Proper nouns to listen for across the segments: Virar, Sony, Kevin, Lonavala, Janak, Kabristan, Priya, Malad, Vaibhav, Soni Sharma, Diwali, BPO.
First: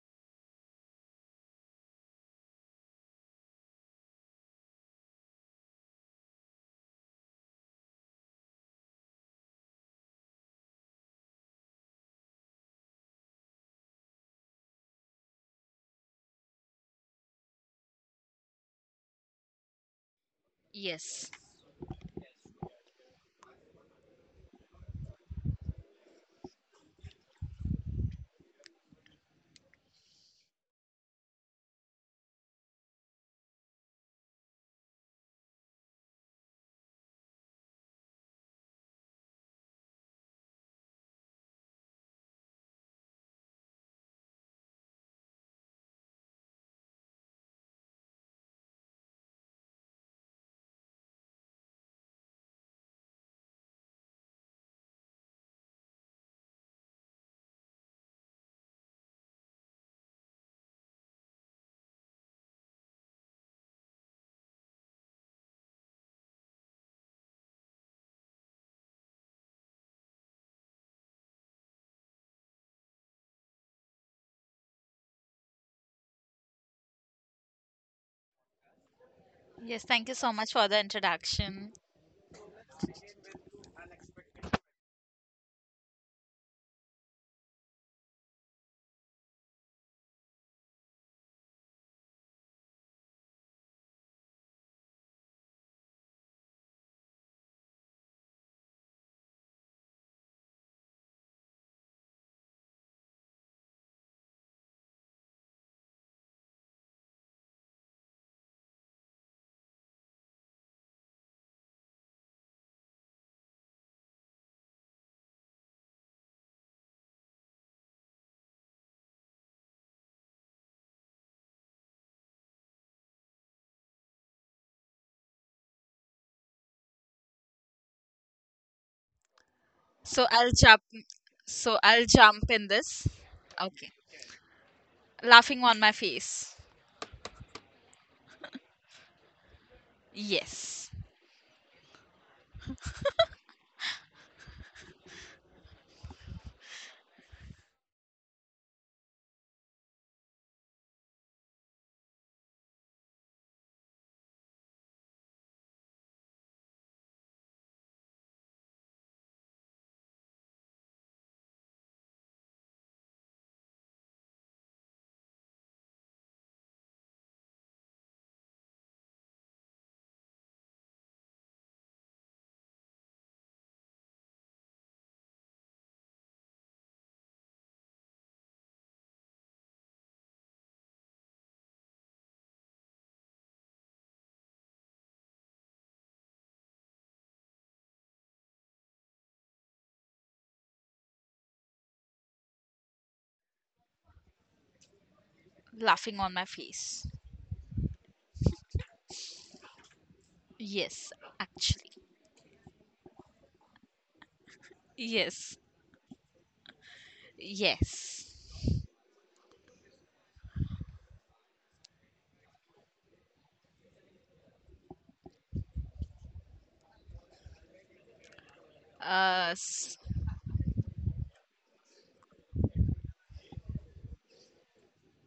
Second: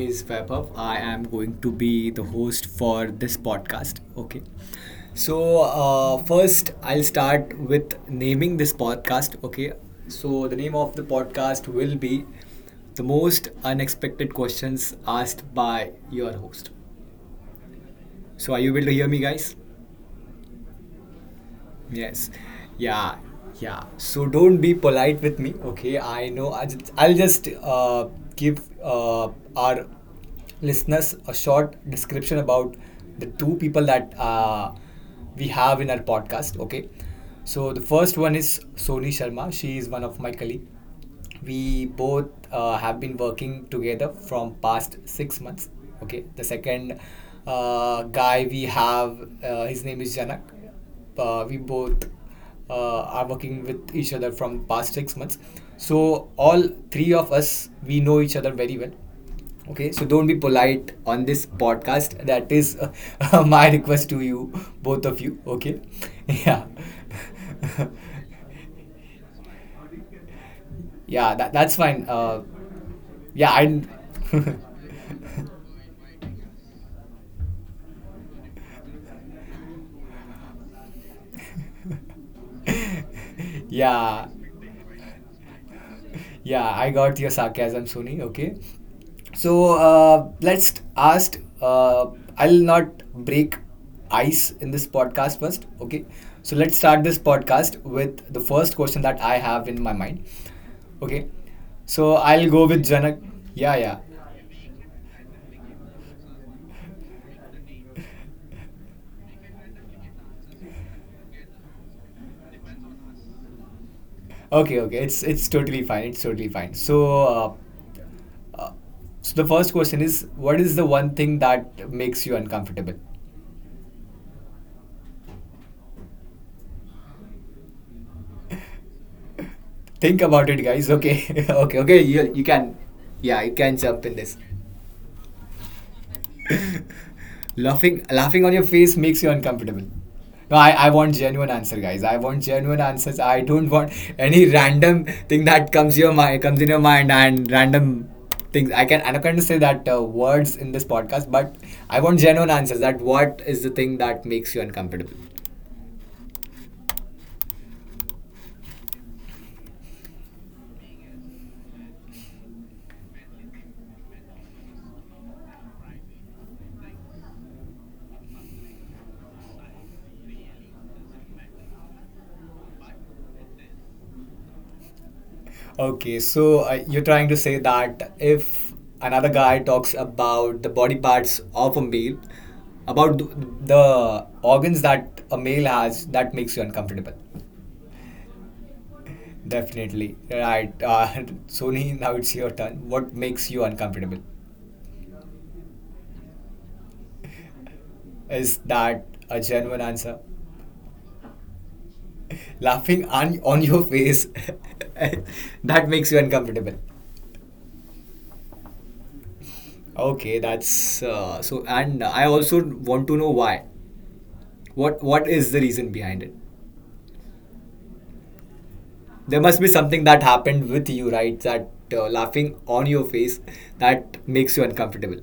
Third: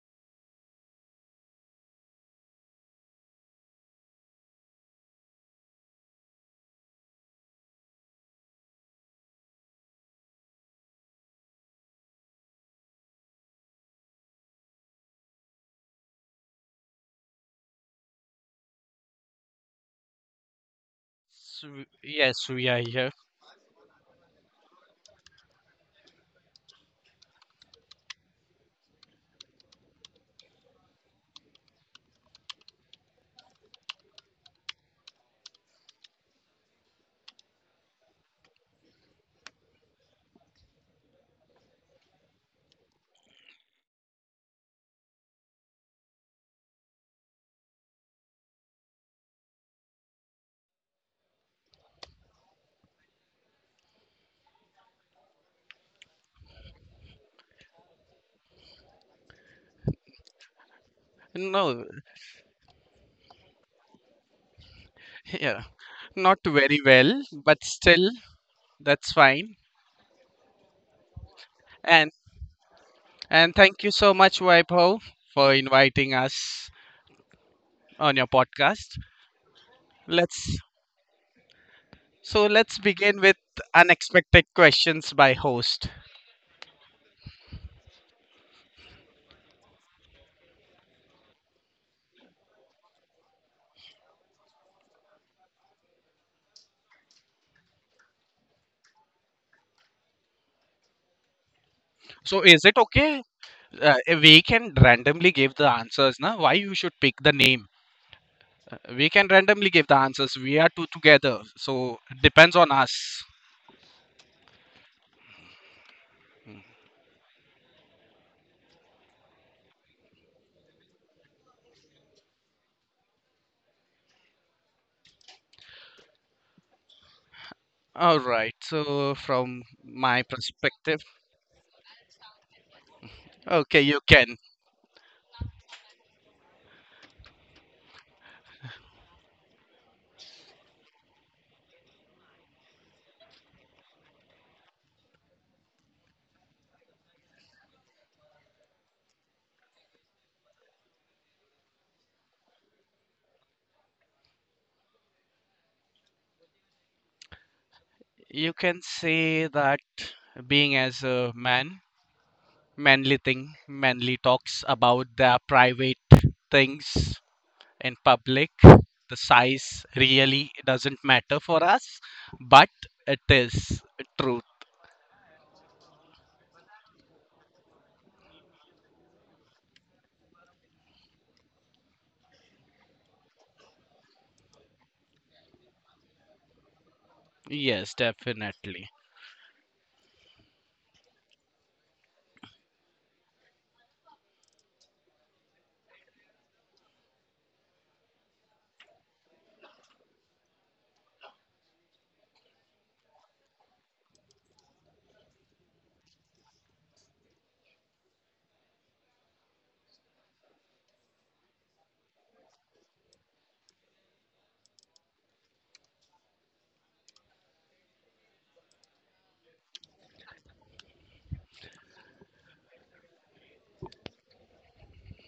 is Vaibhav. I am going to be the host for this podcast. Okay. So, first, I'll start with naming this podcast. Okay. So, the name of the podcast will be The Most Unexpected Questions Asked by Your Host. So, are you able to hear me, guys? Yes. Yes. Yes, we are here. Yeah. Yeah. So don't be polite with me. Okay. I know. I'll just give our listeners a short description about the two people that we have in our podcast. Okay. So the first one is Soni Sharma. She is one of my colleague, we both have been working together from past 6 months. Okay, the second guy we have, his name is Janak. We both are working with each other from past 6 months, so all three of us we know each other very well. Okay, so don't be polite on this No, podcast, that is my request to you both of you, yeah, okay. not yeah very well, but still, that's fine. Yeah, that's fine. And Yeah, and thank I. you so much, Vaibhav, for inviting us on your podcast. Yes, thank you so much Let's for the introduction. so let's begin with yeah, unexpected questions by host. yeah, I got your sarcasm, Sony. Okay. So let's ask. I'll not break ice in this podcast first. Okay. So let's start this podcast with the first question that I have in my mind. Okay. So So I'll is go it with Janak. okay? Yeah, Uh, yeah. we can randomly give the answers, na? Why you should pick the name? We can randomly give the answers. We are two together, so it depends on us. Okay, okay. It's totally fine. It's totally fine. So So the first question is, what is the one thing that makes you uncomfortable? All right. So from my So Think I'll about it, jump guys. perspective, Okay, so okay, I'll okay. Jump in this. Yeah, you okay, can Okay. you jump in can this. Laughing on my face. Laughing on your face makes you uncomfortable. No, I, Yes. I want genuine answer, guys. I want genuine answers. I don't want any random thing that comes in your mind, and random things. I can't to say that words in this podcast, but I want genuine answers. That what is the thing that makes you uncomfortable? you can say that being as a man, manly thing, manly talks about their private things in public. The size really doesn't matter for us, but it is true. Okay, so you're trying to say that if another guy talks about the body parts of a male, about the organs that a male has, that makes you uncomfortable. Yes, definitely. Definitely. Right. Sony, now it's your turn. What makes you uncomfortable? Laughing on my face. Is that a genuine answer? Yes, actually. Laughing on your face, Yes. that makes you uncomfortable. Yes. Okay, that's so, and I also want to know why. What is the reason behind it? There Uh must be s- something that happened with you, right? That laughing on your face that makes you uncomfortable.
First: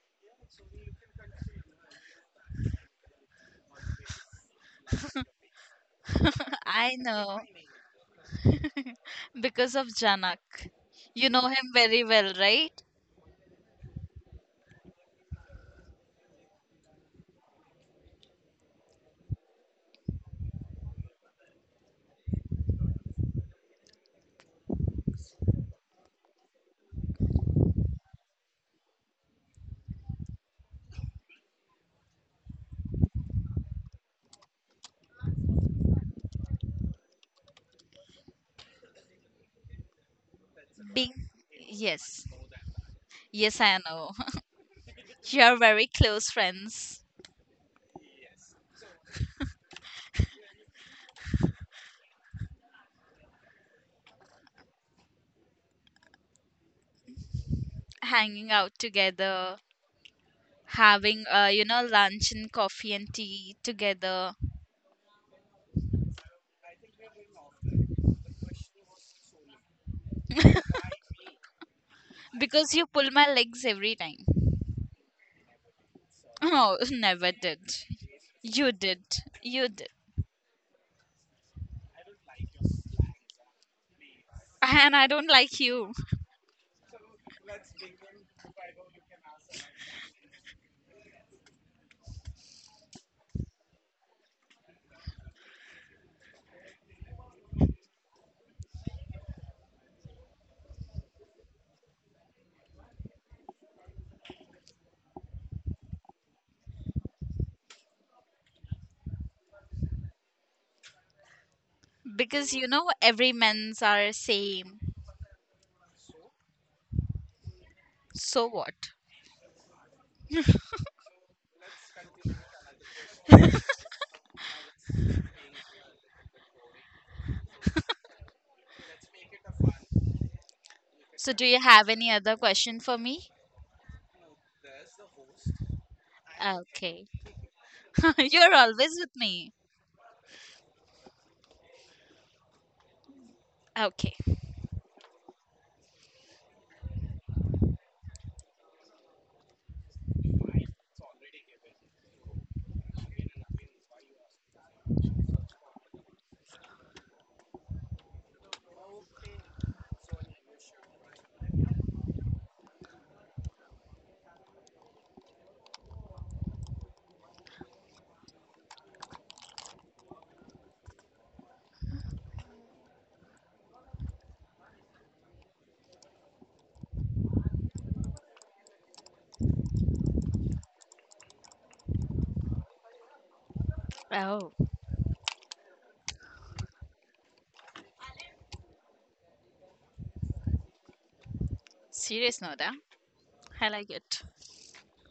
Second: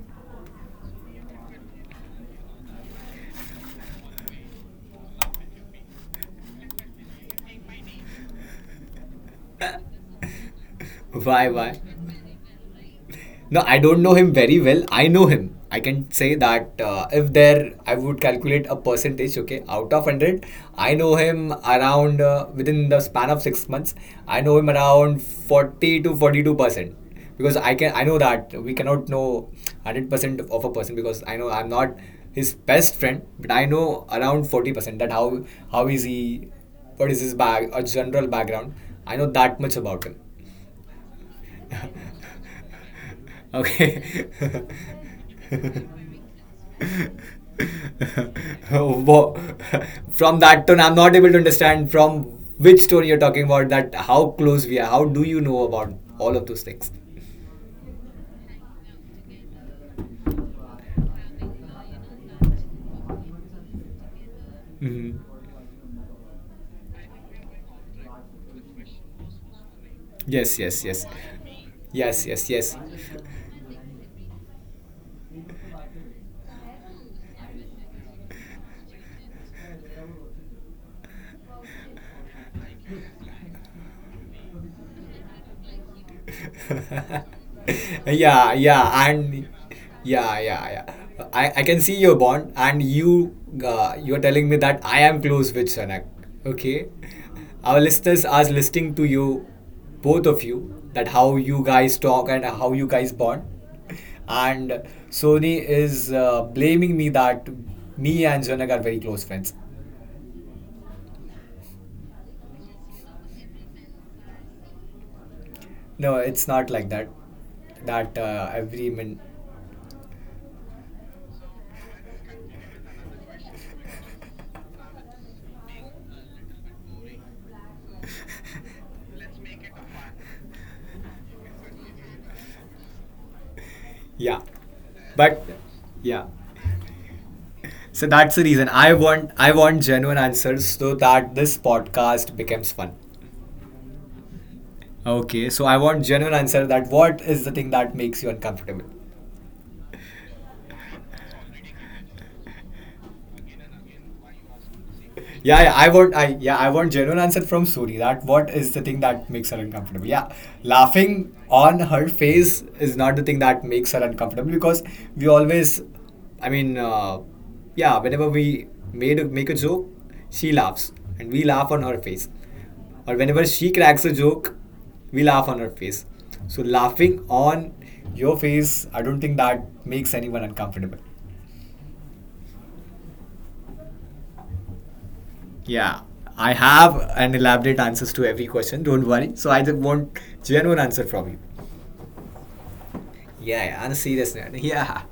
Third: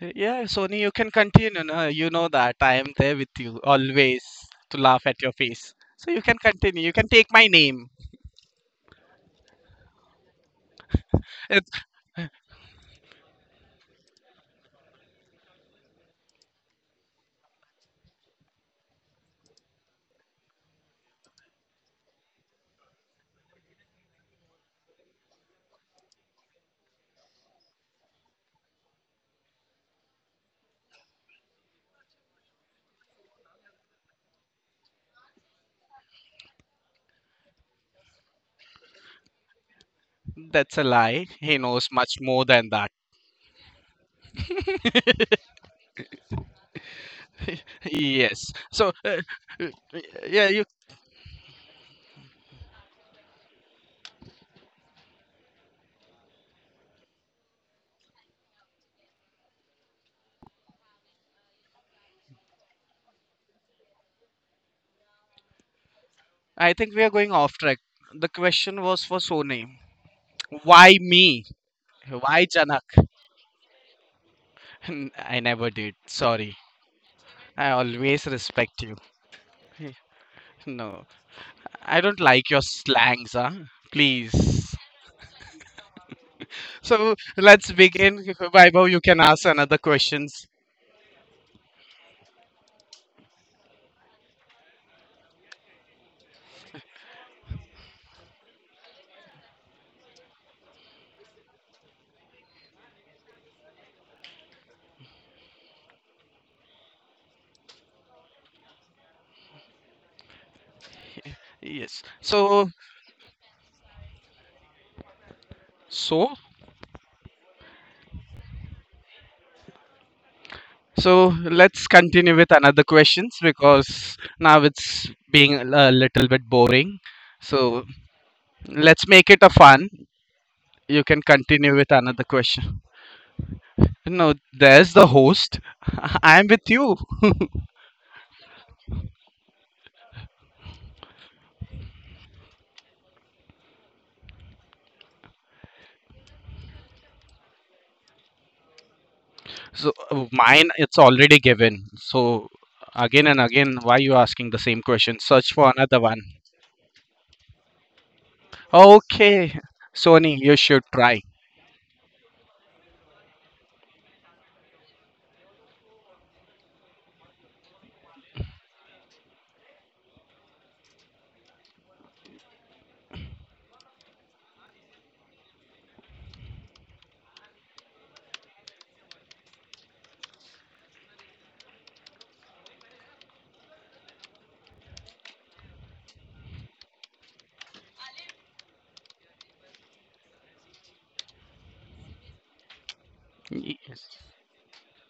Yeah, Sony, you can continue. No? You know that I am there with you always to laugh at your face. So you can continue. You I can take know my name. because of Janak. You know him Why? very well, right? No, I don't know him very well. I know him. I can say that if there, I would calculate a percentage, okay, out of 100. I know him around within the span of 6 months. I know him around 40 to 42% because I know that we cannot know 100% of a person because I know I'm not his best friend, but I know around 40% that how is he, what is his bag, a general background. I know that much about him. That's a lie. Being He knows much Yes. more than that. Yes, I Okay. know. You're very close friends, Yes. So, Whoa. uh, From yeah, you. that tone, I'm not able to understand from which tone you're talking about. That how close we are. How do you know about all of those things? hanging out together, having lunch and coffee and tea together, Hmm I think we are going off track. The question was for Sony. Yes, yes, Why yes. me? Yes, Why yes, because yes. Janak? you pull my legs every time. I never did. Sorry. Oh, never did. I always You respect you. did, you did. Eh, No, I don't like your slangs, huh? Please. And I don't like you, So let's begin. yeah, Vaibhav, you yeah, can ask and another yeah, questions. yeah, yeah, I can see your bond and you're telling me that I am close with Shanak. Okay, our listeners are listening to you, both of you, that how you guys talk and how you guys bond, and Sony is blaming me that me and Shanak are very close friends. Yes. because every men's are same. No, so it's not like that, that So every what? So let's continue with another questions because now it's being a little bit boring. So min. let's make it a fun. You can So do you continue have with any another other question question. for me? No, Yeah. there's the But host. yeah. I'm with you. Okay. So that's the You're reason always with I me. want genuine answers so that this podcast becomes fun. Okay. Okay, so I want genuine answer that what is the thing that makes you uncomfortable? Mine, it's already given. So again and again, why you asking the same question? Search for another one. Yeah, I want genuine answer from Suri. That what is the thing that makes her Okay, uncomfortable? Yeah, Sony, you should try. laughing on her face is not the thing that makes her uncomfortable because we always, I mean, yeah, whenever make a joke, she laughs and we laugh on her face, or whenever she cracks a joke, we laugh on her face. So laughing on your face, I don't think that makes anyone uncomfortable. Oh, Yeah, I have an elaborate answers to every question. Don't worry. So I just want genuine answer from you. serious note, huh? Yeah, I Y- yeah, on like a it. serious note. Yeah.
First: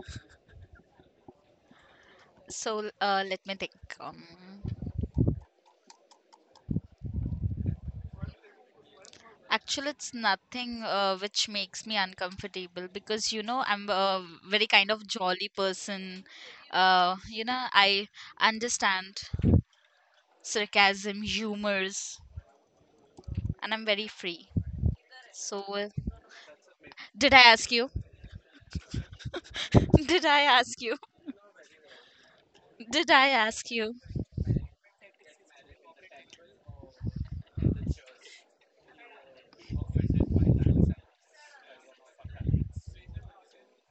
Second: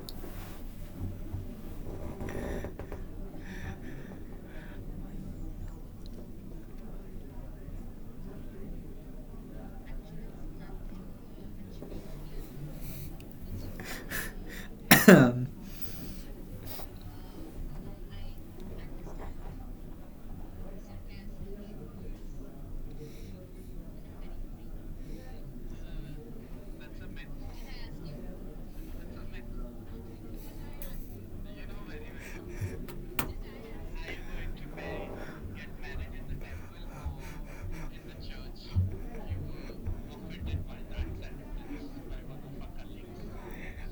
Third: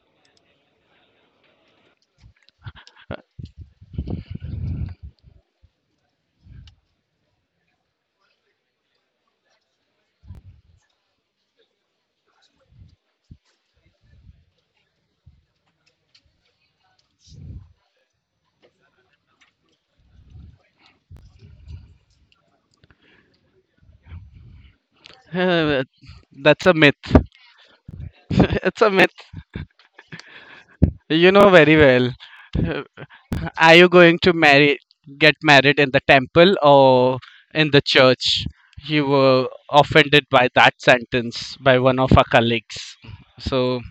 So let me think. um Actually, it's nothing which makes me uncomfortable, because I'm a very kind of jolly person. I understand sarcasm, humors, and I'm very free. So, uh, that's a myth. did I ask you? It's a myth. Did I ask you? You know very well. Uh, Did I ask Are you you? going to marry, get married in the temple or in the church? You were offended by that sentence by one of our colleagues. So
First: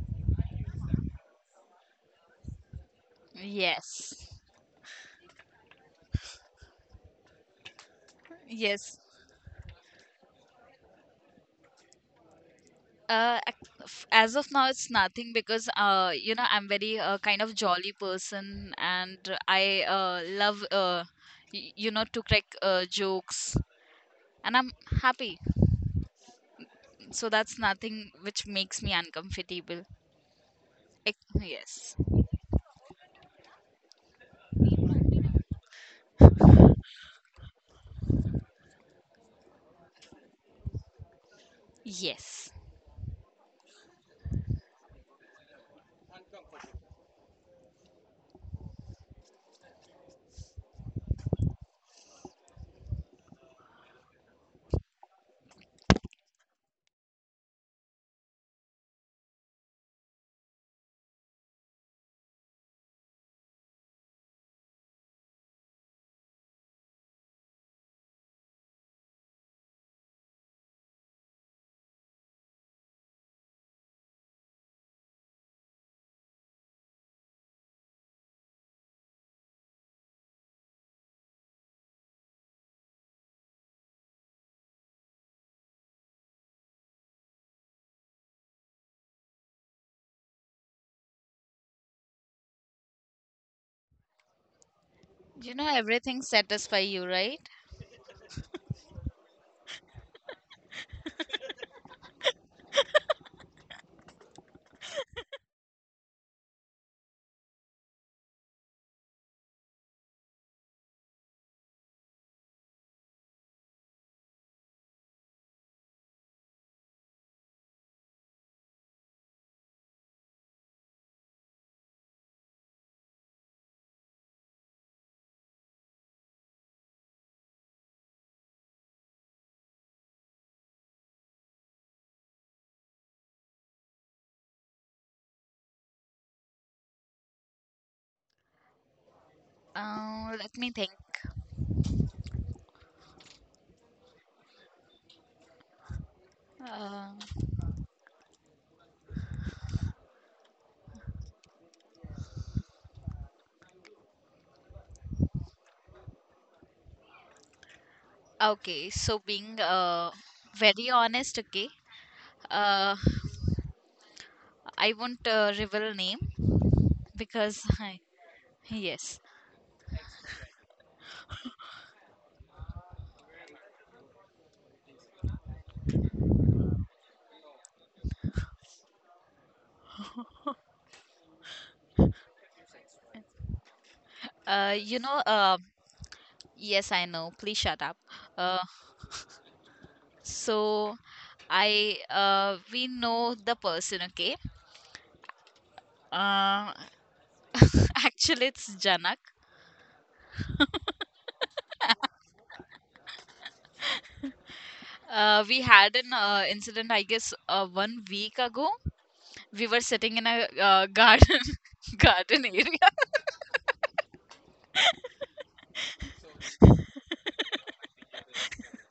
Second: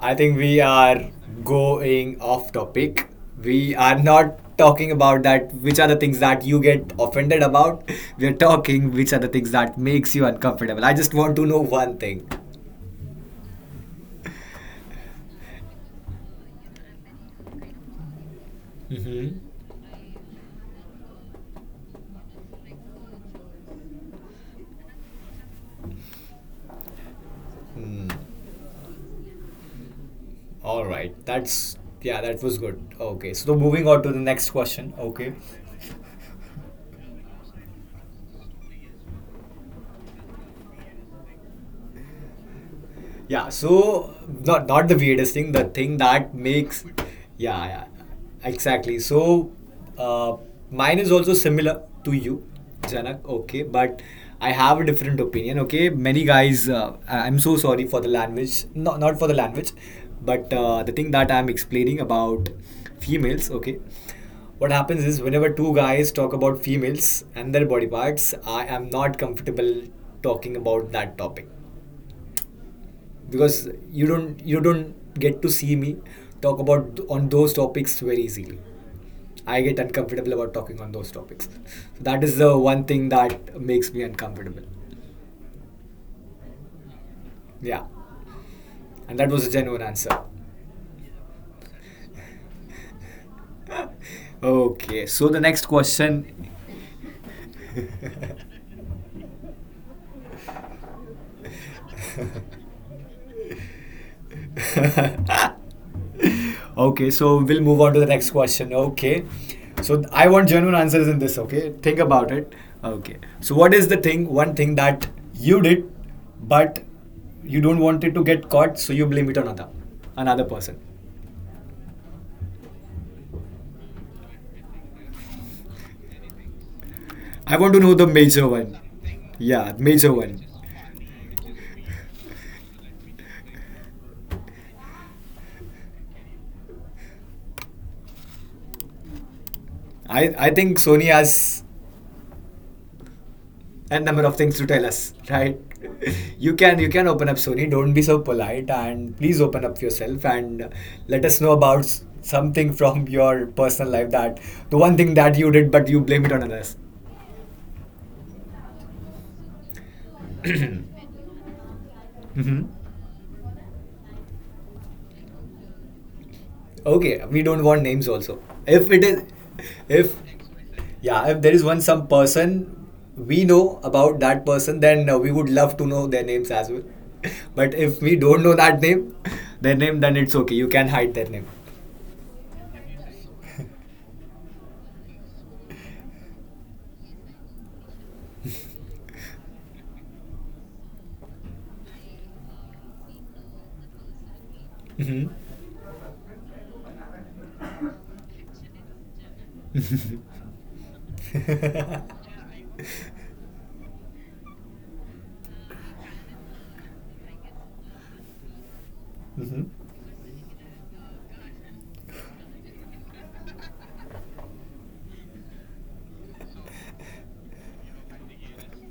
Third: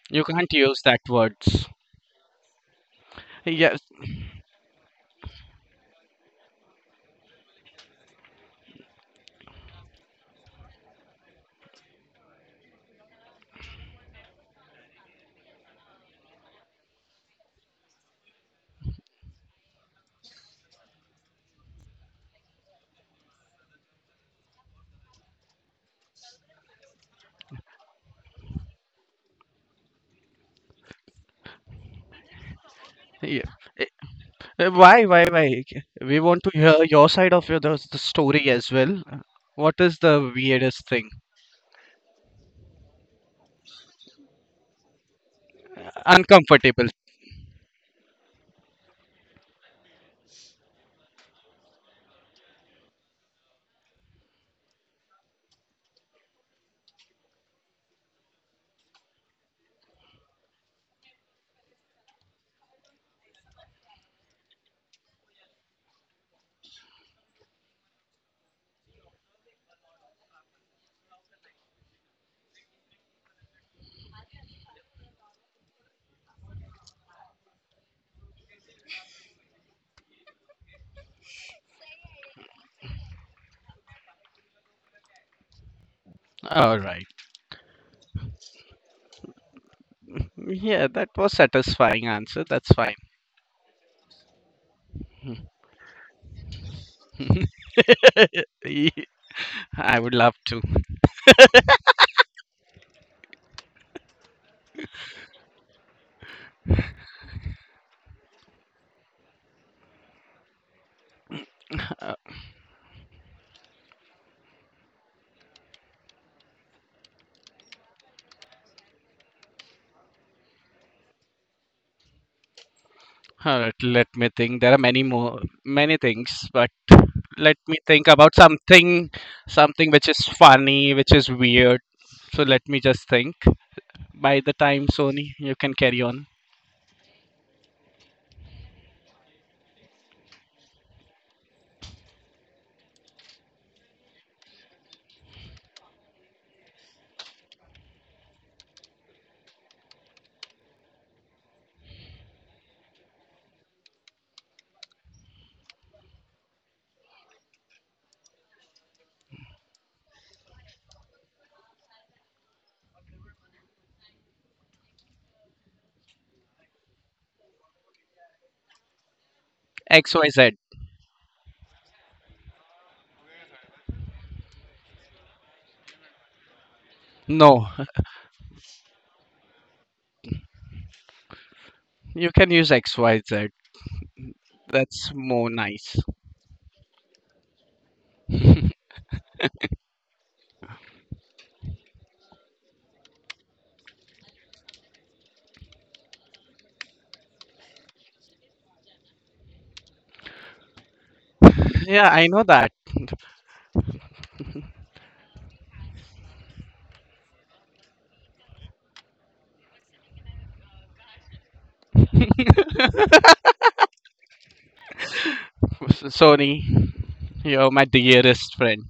I you think can't we use are that words. going off topic. We Yes. are Yes. not talking about that which are the things that you get offended about. We are talking Yes. which are the things that makes you uncomfortable. I just want to know one thing. As of now, it's nothing, because I'm very kind of jolly person, and Mm-hmm. I love to crack jokes, and I'm happy. So that's Hmm. nothing which makes me uncomfortable. All right. That's Yes, yeah, that was good. Okay. Yeah. So Eh, moving on to the next question. Why, Okay. why? We want to hear your side of the story as well. What is the weirdest thing? yes. Yeah, so not the weirdest thing, the thing that makes, Uncomfortable. yeah, yeah, exactly. So uh, mine is also similar to you, Janak, okay, but I have a different opinion. Okay, many guys, I'm so sorry for the language, not for the language, but the thing that I'm explaining about females, okay, what happens is whenever two guys talk about females and their body parts, I am not comfortable talking about that topic because you don't get to see me talk about on those topics very easily. I get uncomfortable about talking on those topics. So that is the one thing that makes me uncomfortable. All right. Yeah, and that was a genuine answer. Yeah, that was satisfying answer. That's fine. Okay, so the You know, next everything question. satisfies you, right? I would love to. Okay, so we'll move on to the next question. Okay, so I want genuine answers in this. Okay, think Uh, about it. Okay, so what is the thing, one thing that you did, but you don't want it to get caught, so you blame it on another person. all right, let me think. There are many more, many things, but I let want me to know the think about major one. something, Yeah, something which major is one. funny, which is weird. So let me just think. By the time, Sony, you can carry on. I I Let me think think. Sony has And number of things to tell us, right? You can Uh, open up, Sony. Don't be so polite and please open up yourself and let us know about something from your personal life, that the one thing that you did but you blame it on others. okay, so being very honest, okay, Hmm uh, I won't reveal name Okay, we because don't want names also. If it yes. is, if XYZ. yeah, if there is one some person we know about that person, then we would love to know their names as well. No, But if we don't know that name, their name, then it's okay. You can hide their name. you can use XYZ. Uh, you That's know, more uh, nice. yes, I know. Please shut up. Uh, so we know the person, okay? Hmm Uh, Actually, it's Janak. Mhm. Yeah, I know that. We had an incident, I guess, one week ago. We were sitting in a garden, garden area. Sony, you're my dearest friend.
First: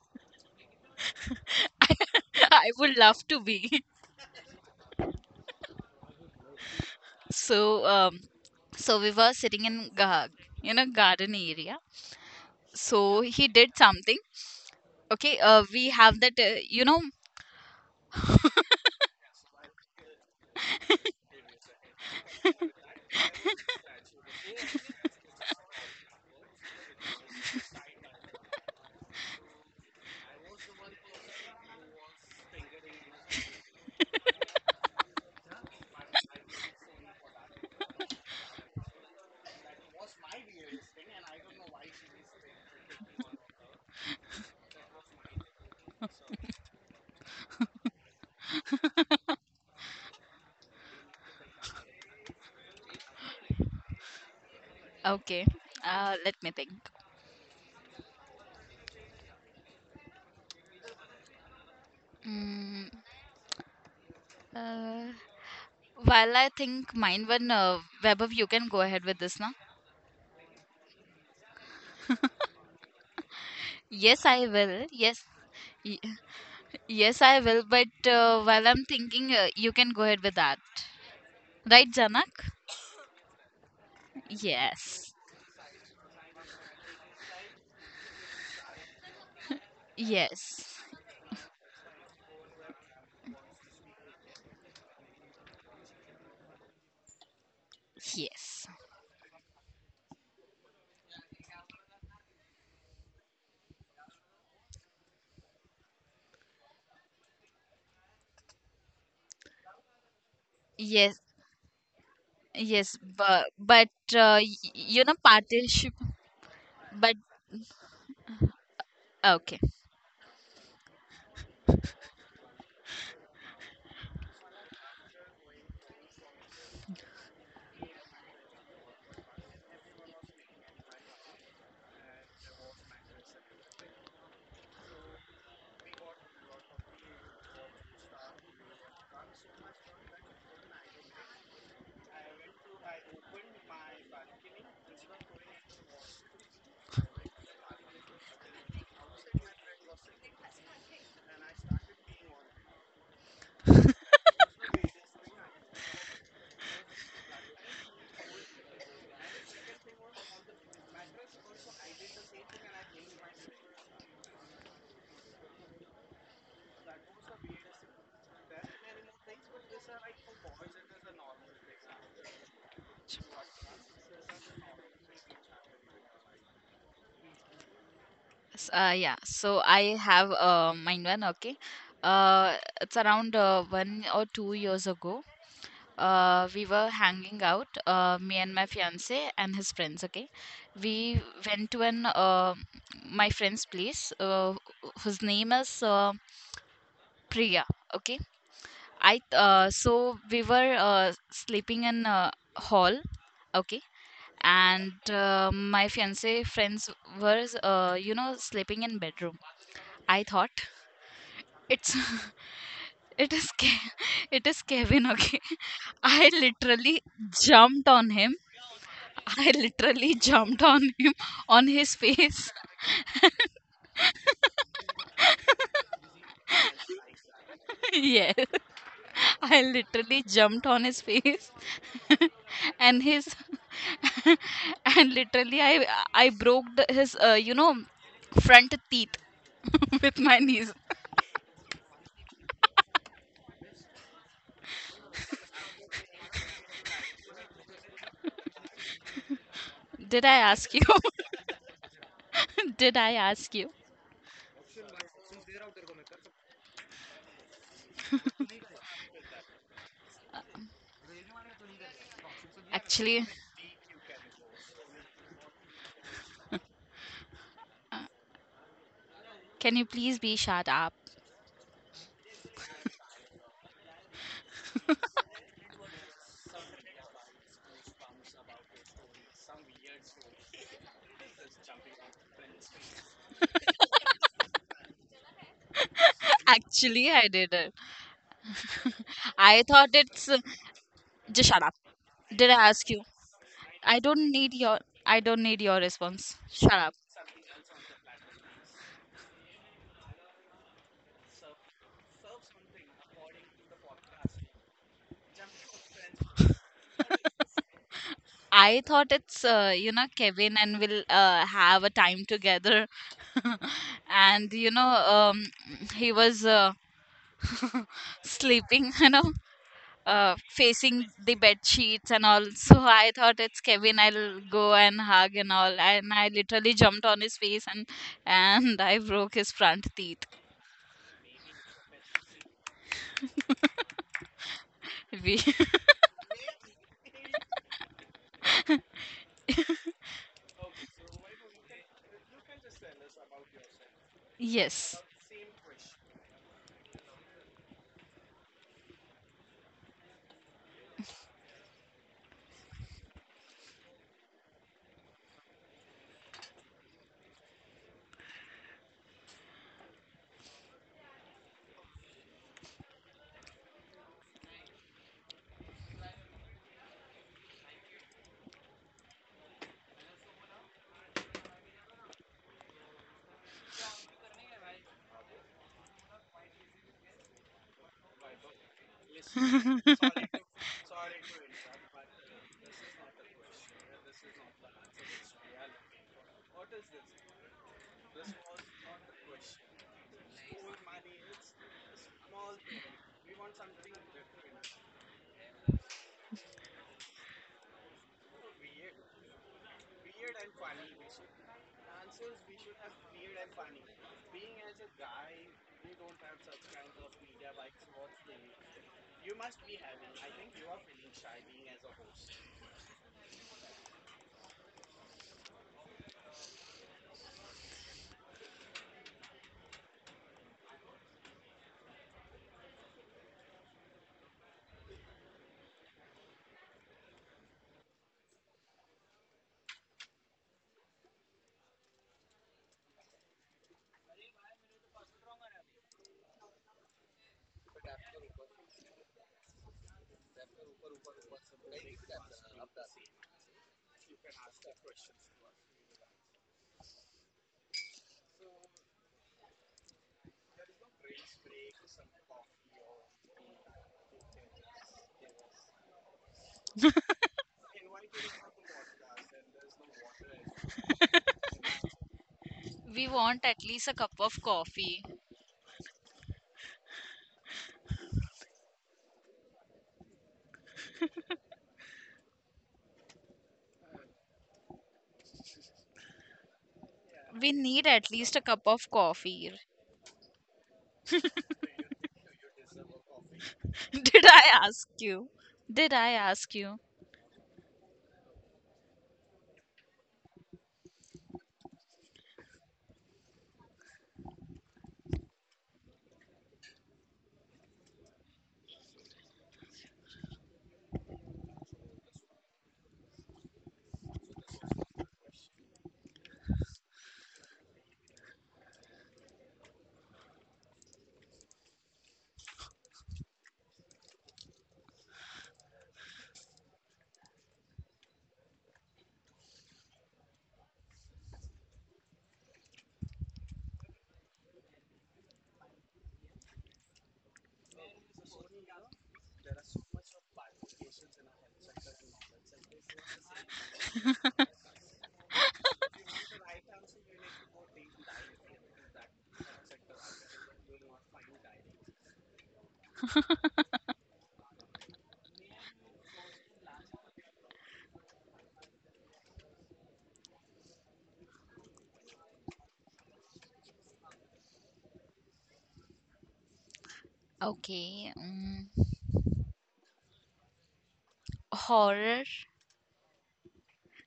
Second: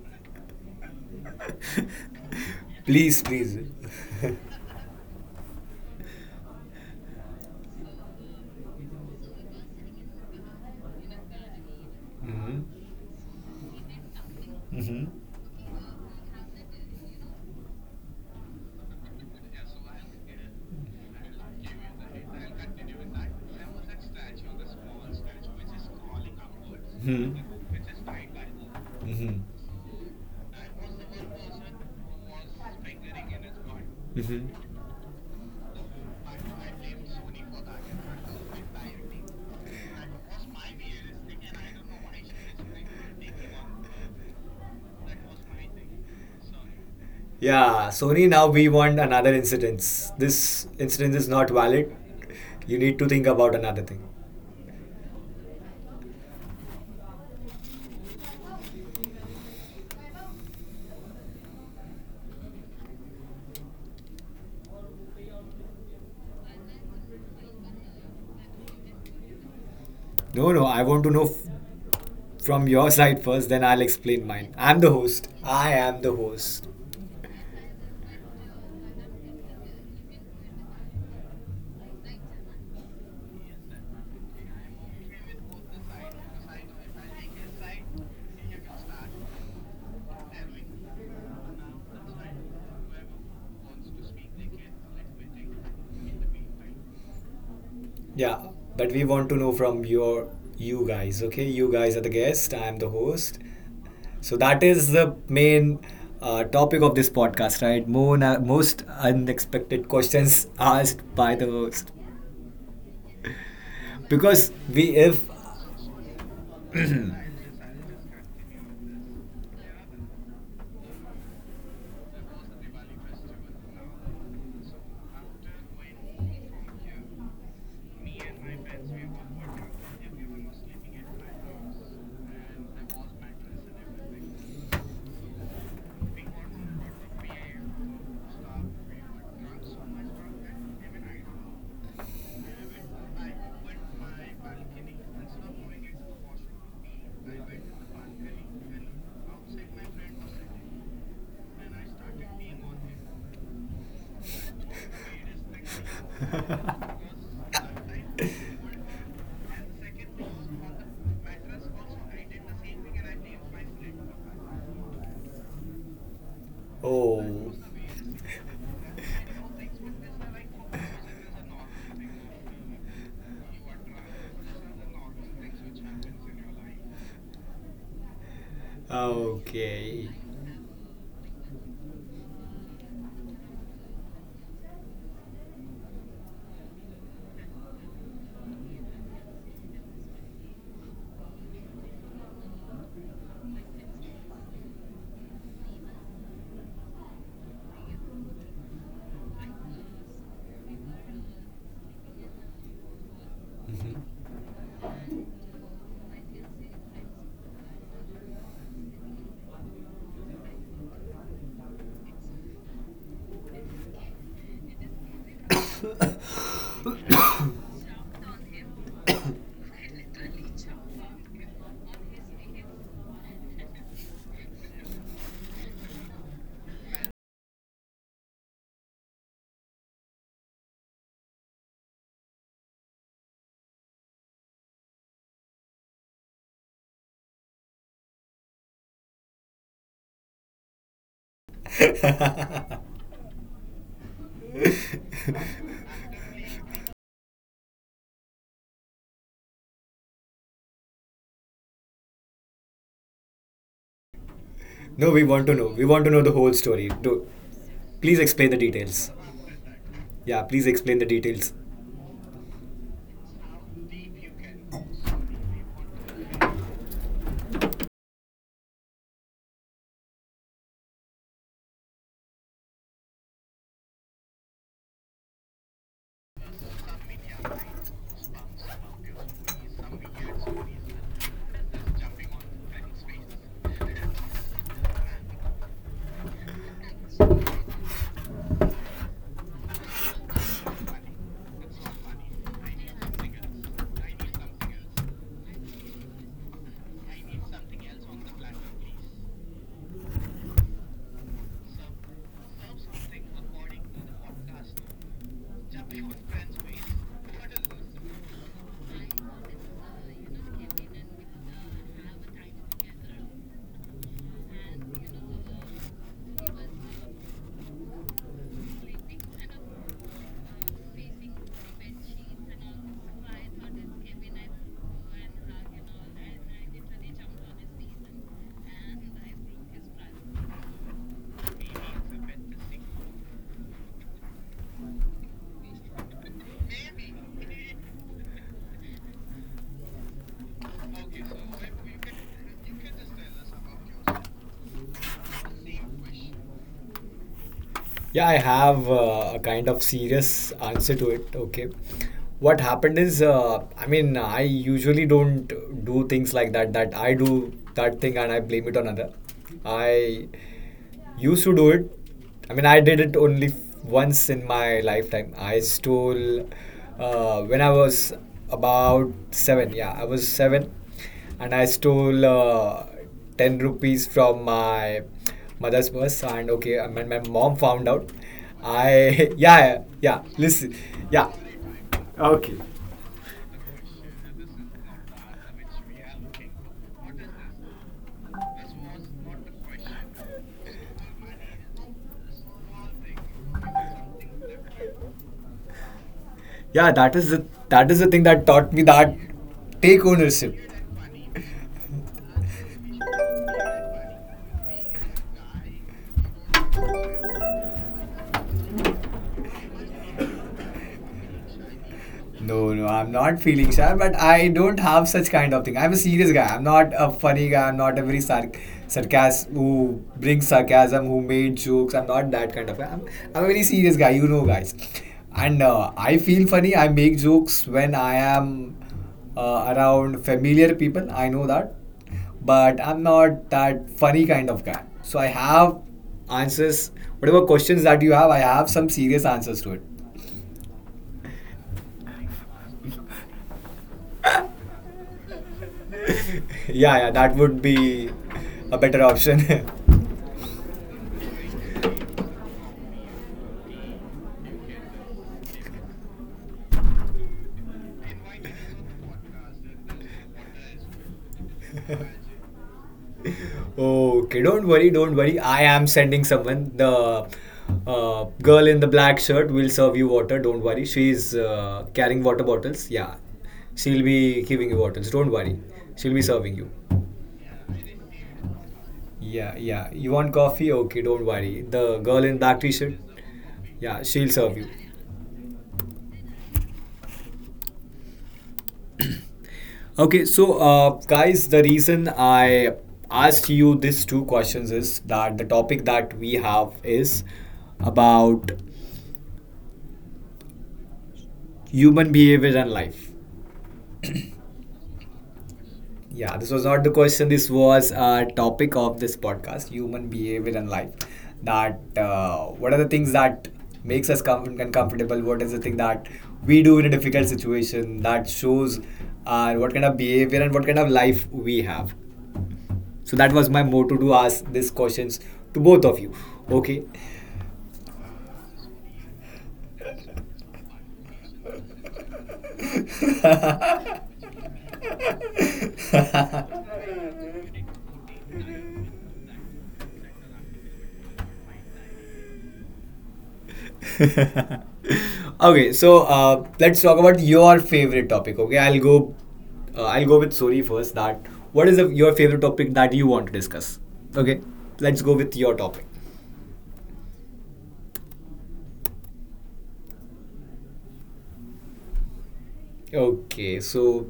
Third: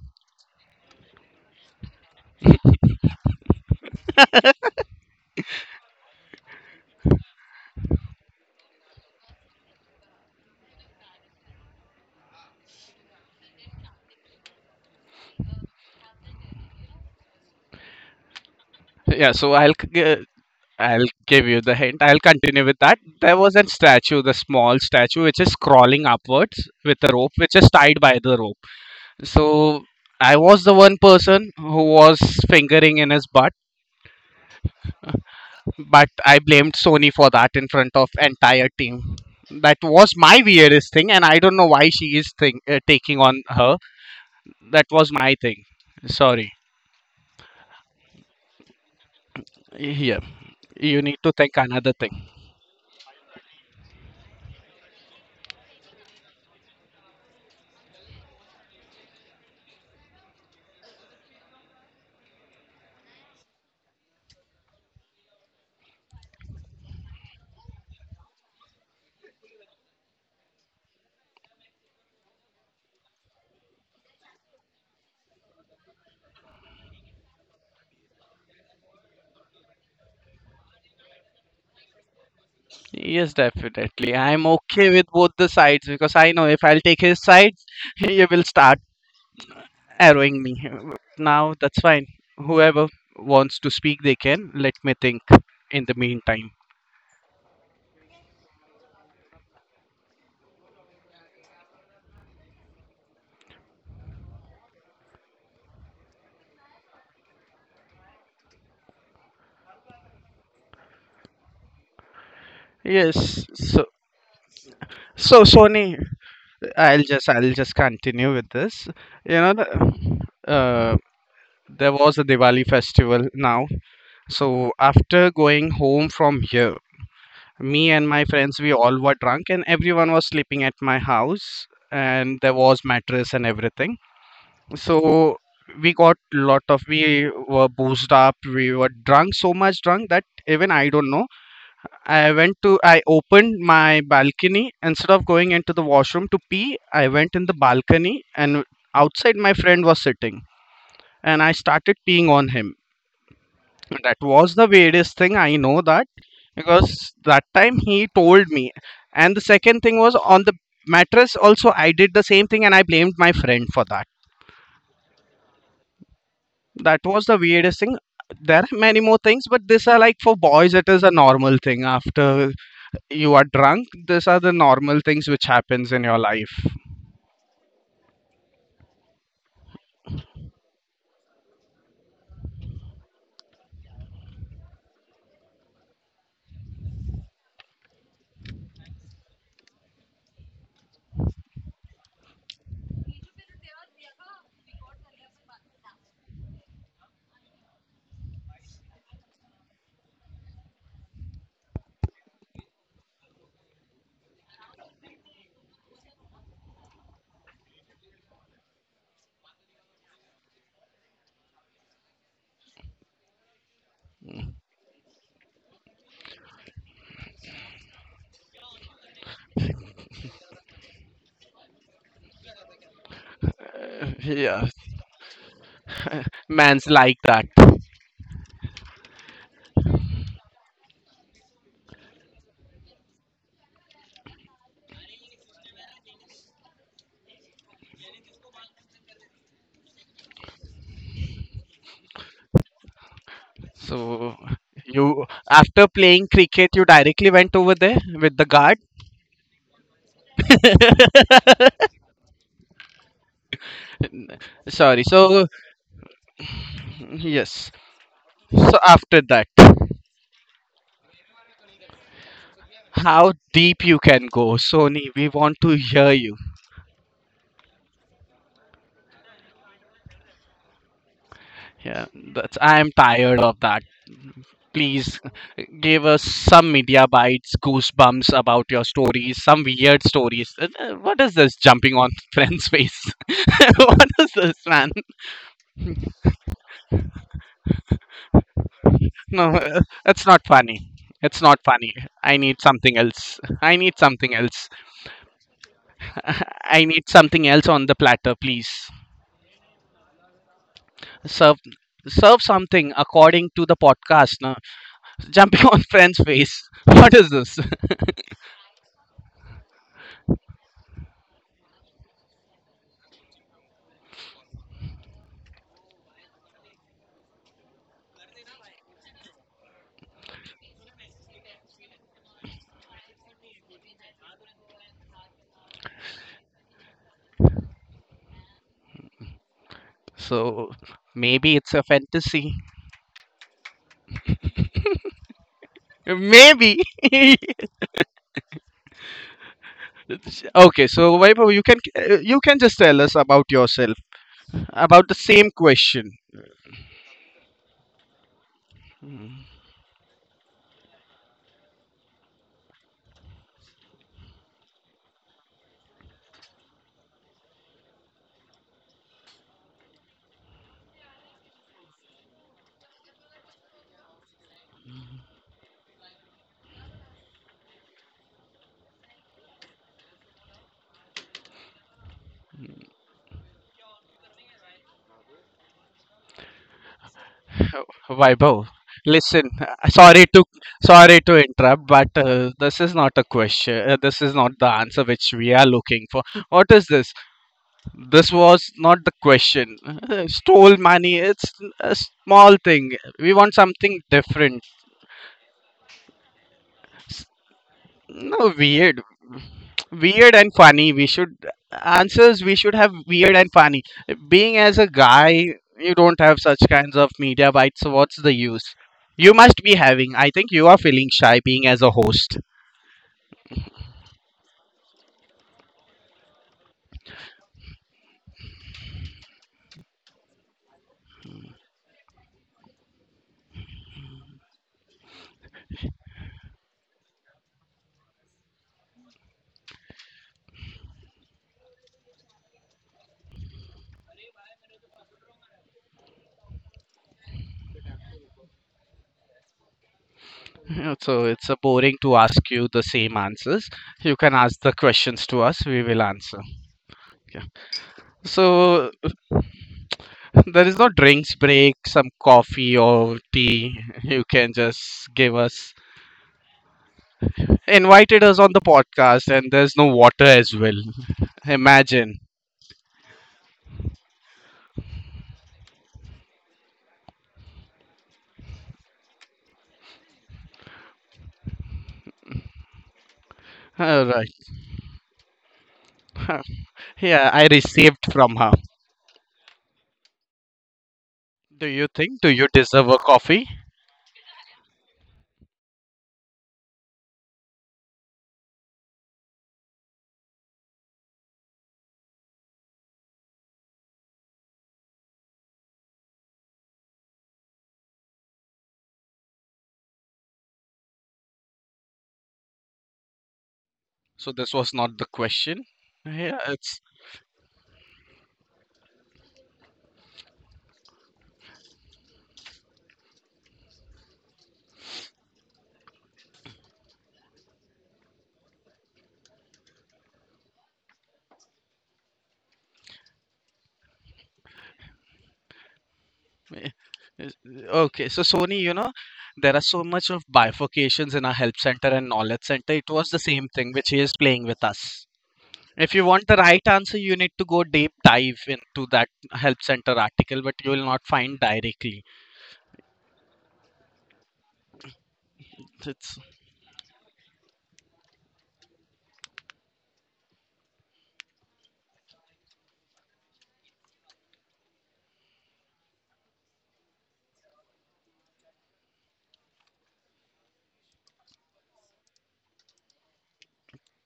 I would Please, love to please. be. So, um, so we were sitting in a garden area. Mhm. So he did something. Mhm. Hmm. Okay, we have that. Yeah, so I'll c- g- I'll give you the hint. I'll continue with that. There was a statue, the small statue, which is crawling upwards with a rope, which is tied by the rope. Mhm. So I was the one person who was fingering in his butt, Mhm. but I blamed Sony for that in front of entire team. That was my weirdest thing, and I don't know why she is taking on her. That was my thing. Sorry. Yeah, Sony, now we want another incidence. Here, This you need incidence to is not think another valid. thing. You need to think about another thing. Okay, let me think. Mm, uh, while I think mine one, Vaibhav, you can go ahead with this now. No, no, I want to know from your side first, then I'll Yes, explain I mine. I'm will. the Yes, host. I y- am the host. yes, I will. But while I'm thinking, you can go ahead with that. Right, Janak? Yes, definitely. I'm okay with Yes, both the sides because I know if I'll take his side, he will start arrowing me. yes, Now that's fine. Whoever wants to speak, they can. Let me think in the meantime. Yeah, yes, but we want to know from your you guys. Okay, you guys are the guest. I am the host. So that is the main topic of this podcast, right? More most unexpected questions asked yes, by the host, yes. Yes. But So, but uh, because we you know, if. so particip. Sony, I'll But just I'll just continue with this. You know, okay. the, uh, there was a Diwali festival now. So after going home from here, me and my friends we all were drunk and everyone was sleeping at my house, and there was mattress and everything. So we got lot of, we were boozed up, we were drunk so much drunk that even I don't know, I went to I opened my balcony instead of going into the washroom to pee. I went in the balcony, and outside my friend was sitting, and I started peeing on him. That was the weirdest thing. I know that because that time he told me. And the second thing was on the mattress, also, I did the same thing and I blamed my friend for that. That was the Oh. weirdest thing. There are many more things, but these are like for boys, it is a normal thing. After you are drunk, these are the normal things which happens in your life. Yeah, so I Okay. have mine one, okay. It's around 1 or 2 years ago. We were hanging out, me and my fiance and his friends, okay. We went to an my friend's place, whose name is Priya, okay. I So we were sleeping in hall, okay. Mm-hmm. And my fiance friends were sleeping in bedroom. I thought it's it is it is Kevin, okay. I literally jumped on him. I literally jumped on him, on his face. Yeah, man's like that. Yes, I literally jumped on his face. And his and literally I broke his front teeth with my knees. So you after playing cricket, you directly went over there with the guard. Did I ask you? Did I ask you? Sorry. No, we want So to know. We want to know the whole story. Do, yes. please explain the So details. after that, Yeah, please explain the details. Actually, how deep you can go, Sony? We want to hear you. can you please be shut up? Yeah, that's. I am tired of that. Please give us some media bites, goosebumps about your stories, some weird stories. What is this jumping on friend's face? What is this, man? Actually, I didn't. No, I thought it's it's, not funny. It's just not shut up. funny. I Did need I ask something you? else. I need I don't something need else. your I don't need your response. Shut I up. need something else on the platter, please. serve serve something according to the podcast now. Jumping on friend's face. What is this? I thought it's Kevin, and we'll have a time together. And he was sleeping. Facing the bed sheets and all. So I thought it's Kevin. I'll go and hug and all. And I literally jumped on his face, and I broke his front teeth. So maybe it's a fantasy, We maybe. Okay, so Vaibhav, you can just tell us about yourself yes. about the same question. Yeah, I have a Mm. kind of serious answer to it. Okay. What happened is, I mean, I usually don't do things like that, that I do that thing and I blame it on other. I used to do it. I mean, I did it only once in my lifetime. I stole when I was about 7. Yeah, I was 7, and I stole 10 rupees from my mother's purse. And okay, I mean, my mom found out. Vaibhav, I listen yeah, yeah, listen, sorry yeah, to interrupt, but uh, okay, this is not a question, this is not the answer which we are looking for. What is this? This was not the question. Stole money. It's a small thing. We want something different. yeah, S- that is the thing that No, taught me weird. that take Weird and ownership. funny. We should answers. We should have weird and funny. Being as a guy, you don't have such kinds of media bites. So what's the use? You must be having. I think you are feeling shy being as a host. No, no, I'm not feeling shy, but I don't have such kind of thing. I'm a serious guy. I'm not a funny guy. I'm not a very sarcasm who brings sarcasm, who made jokes. I'm not that kind of guy. I'm a very serious guy, you know, guys. And I feel funny. I make jokes when I am around familiar people. I know that, but I'm not that funny kind of guy. So I have answers. Whatever questions that you have, I have some serious answers to it. So it's a boring to ask you the same answers. You can ask the questions to us. We will answer. Yeah, yeah, that Yeah. would be a So better option. there is no drinks break, some coffee or tea. You can just give us invited us on the podcast, and there's no water as well. Imagine. We want at least a cup Okay, of coffee. don't worry. I am sending someone. The girl in the black shirt will serve you water. Don't worry. She's carrying water bottles. Yeah, she'll All right. be giving you bottles. Don't worry. She'll be serving you. Yeah, I We need received at from least a her. cup of Yeah, coffee. yeah. You want coffee? Okay, don't worry. Do you The think? girl Do in you black deserve t-shirt. a coffee? Yeah, she'll Did I serve you. ask you? Did I ask you? Okay, so guys, the reason I asked you these two questions is that the topic that we have is about human behavior and life. So this was not the question. Yeah, Yeah, this was it's. not the question. This was a topic of this podcast: human behavior and life. That what are the things that makes us uncomfortable? What is the thing that we do in a difficult situation that shows what kind of behavior and what kind of life we have? So that was my motto to ask these questions to both of you. Eh, Okay. eh, Okay, so Sony, you know, there are so much of bifurcations in our help center and knowledge center. It was the same Okay, thing which he is playing with us. If you want the right answer, you need to go deep dive into that help center article, but you will not find directly. so It's, let's talk about your favorite topic. Okay, I'll go. I'll go with Sori first. That what is your favorite topic that you want to discuss? Okay, let's go with your topic. Okay. Horror. Okay, so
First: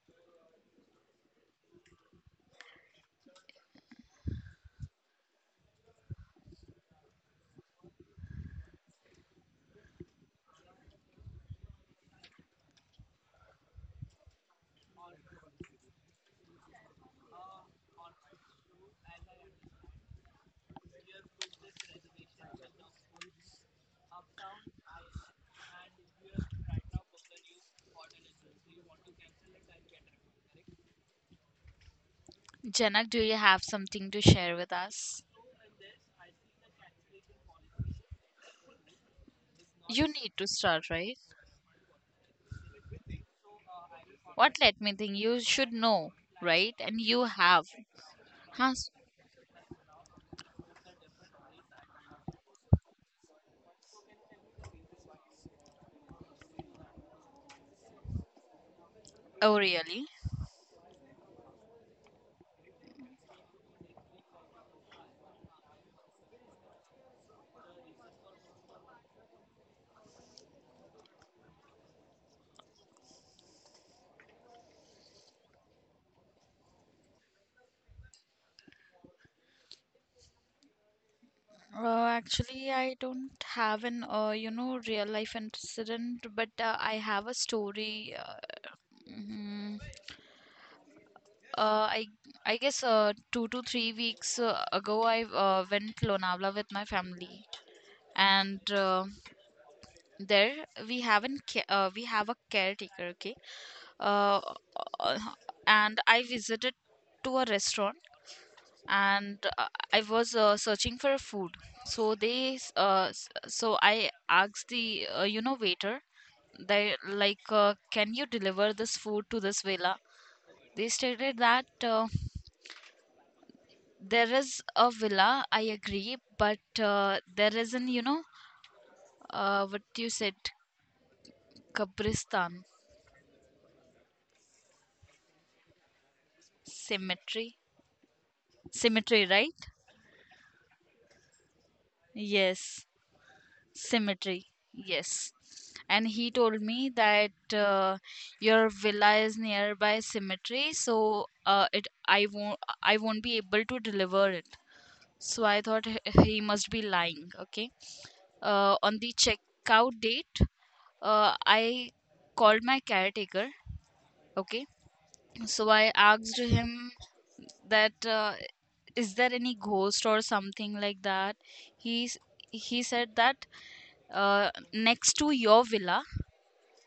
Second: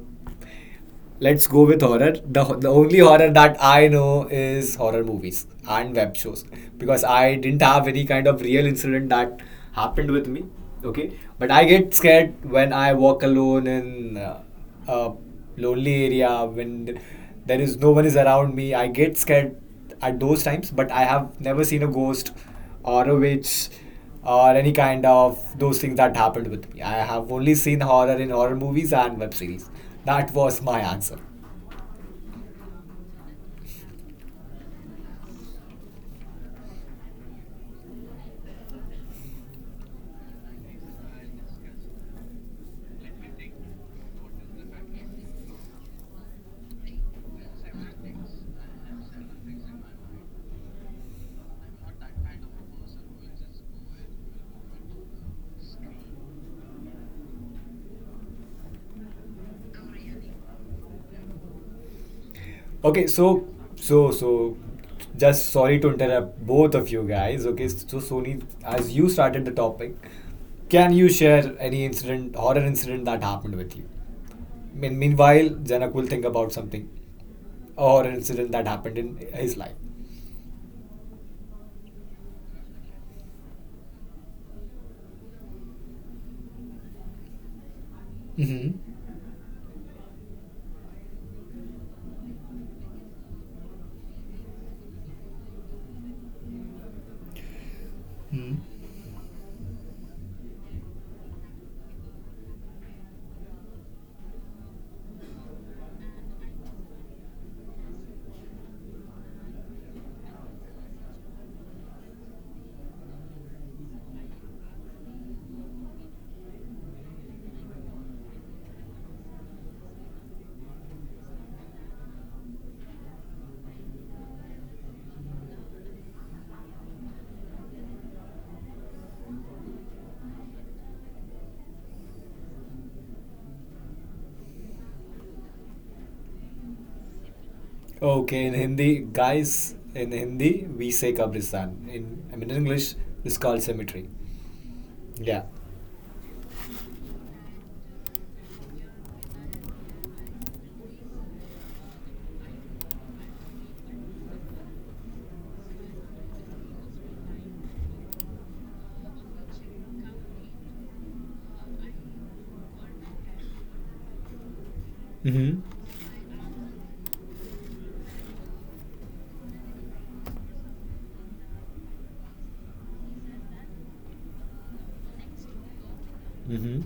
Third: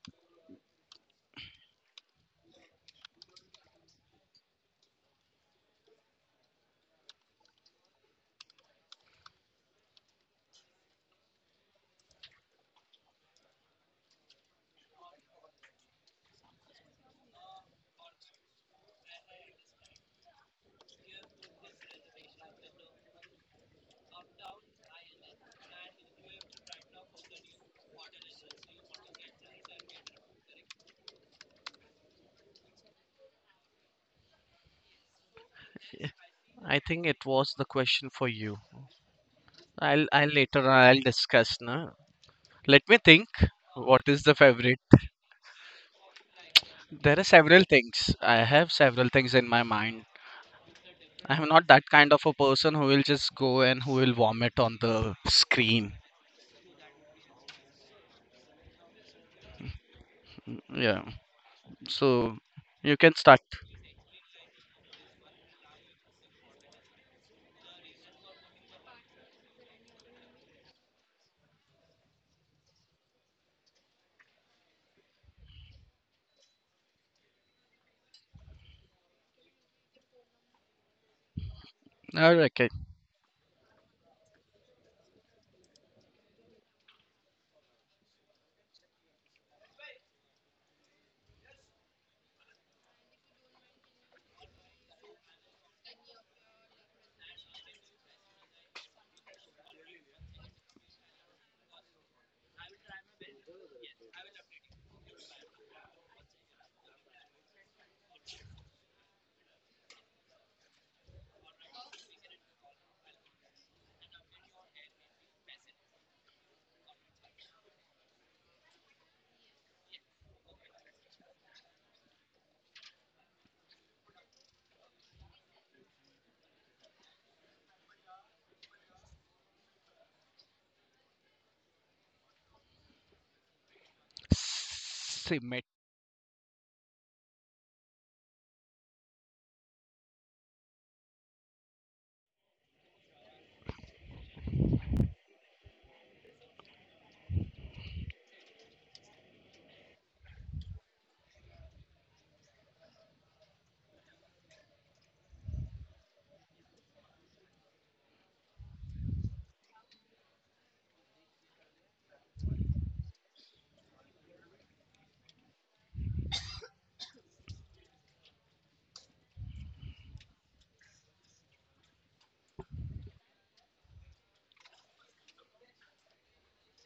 let's go with horror. The only horror that I know is horror movies and web shows because I didn't have any kind of real incident that happened with me. Okay, but I get scared when I walk alone in a lonely area when there is no one is around me. I get scared at those times, but I have never seen a ghost or a witch or any kind of those things that happened with me. I have only seen horror in horror movies and web series. That was my answer. Janak, do you have something to share with us? I think it was the question for you. You need I'll to later on start, I'll right? discuss. No? Let me think. What is the What let favorite? me think? You should know, right? And There you are have. several things. I Huh? have s- several things in my mind. I'm not that kind of a person who will just go and who will vomit on the screen. Oh, really? Yeah. So you Okay, can start. so just sorry to interrupt both of you guys. Okay, so Sony, as you started the topic, can you share any incident, horror incident that happened with you? Meanwhile, Janak will think about something, a horror incident that happened in his life. All right, okay. Actually, I don't have an, real life incident, but I have a story. Mm-hmm. mm, uh, I I guess 2 to 3 weeks ago, I went Lonavala with my family. Hmm. And there we have a caretaker, okay? Uh, uh, and I visited to a restaurant, and I was searching for a food. So I asked the waiter, they like, can you deliver this food to this villa? They stated that, there is a villa. I agree, but there is an, what you said, Kabristan Simit. cemetery, Okay, in Hindi, cemetery, right? guys, in Hindi, we say Kabristan. In, I mean, in Yes. English, it's called cemetery. Symmetry, yes. Yeah. And he told me that, your villa is nearby Symmetry, so it I won't be able to deliver it. So I thought he must be lying. Okay. On the checkout date, I called my caretaker. Okay, Mm so I asked him that, is there any ghost or something like that. He s- he said that, next to your villa, hmm. Mm hmm.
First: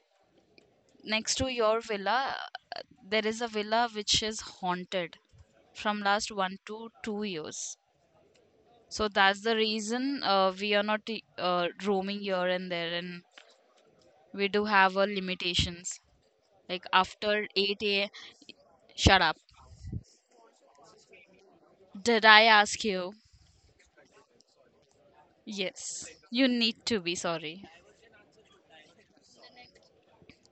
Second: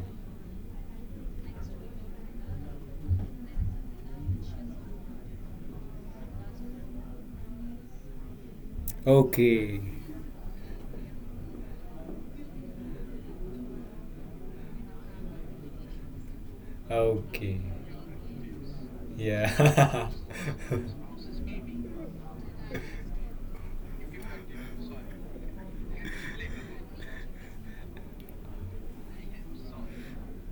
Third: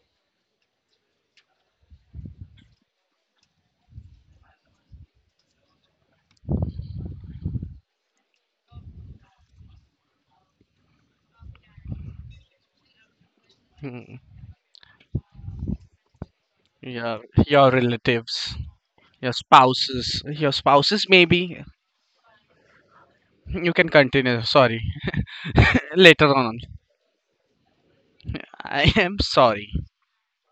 next to your villa there is a villa which is haunted from last 1 to 2 years. So that's the Okay. reason, we are not roaming here and there, and Hmm. we do have our limitations like Yeah, after Okay. your 8 a. relatives, Shut up. Yeah. Your spouses maybe. Did I ask you? You can continue. Sorry. Yes. Later You on. need to be sorry. I am sorry.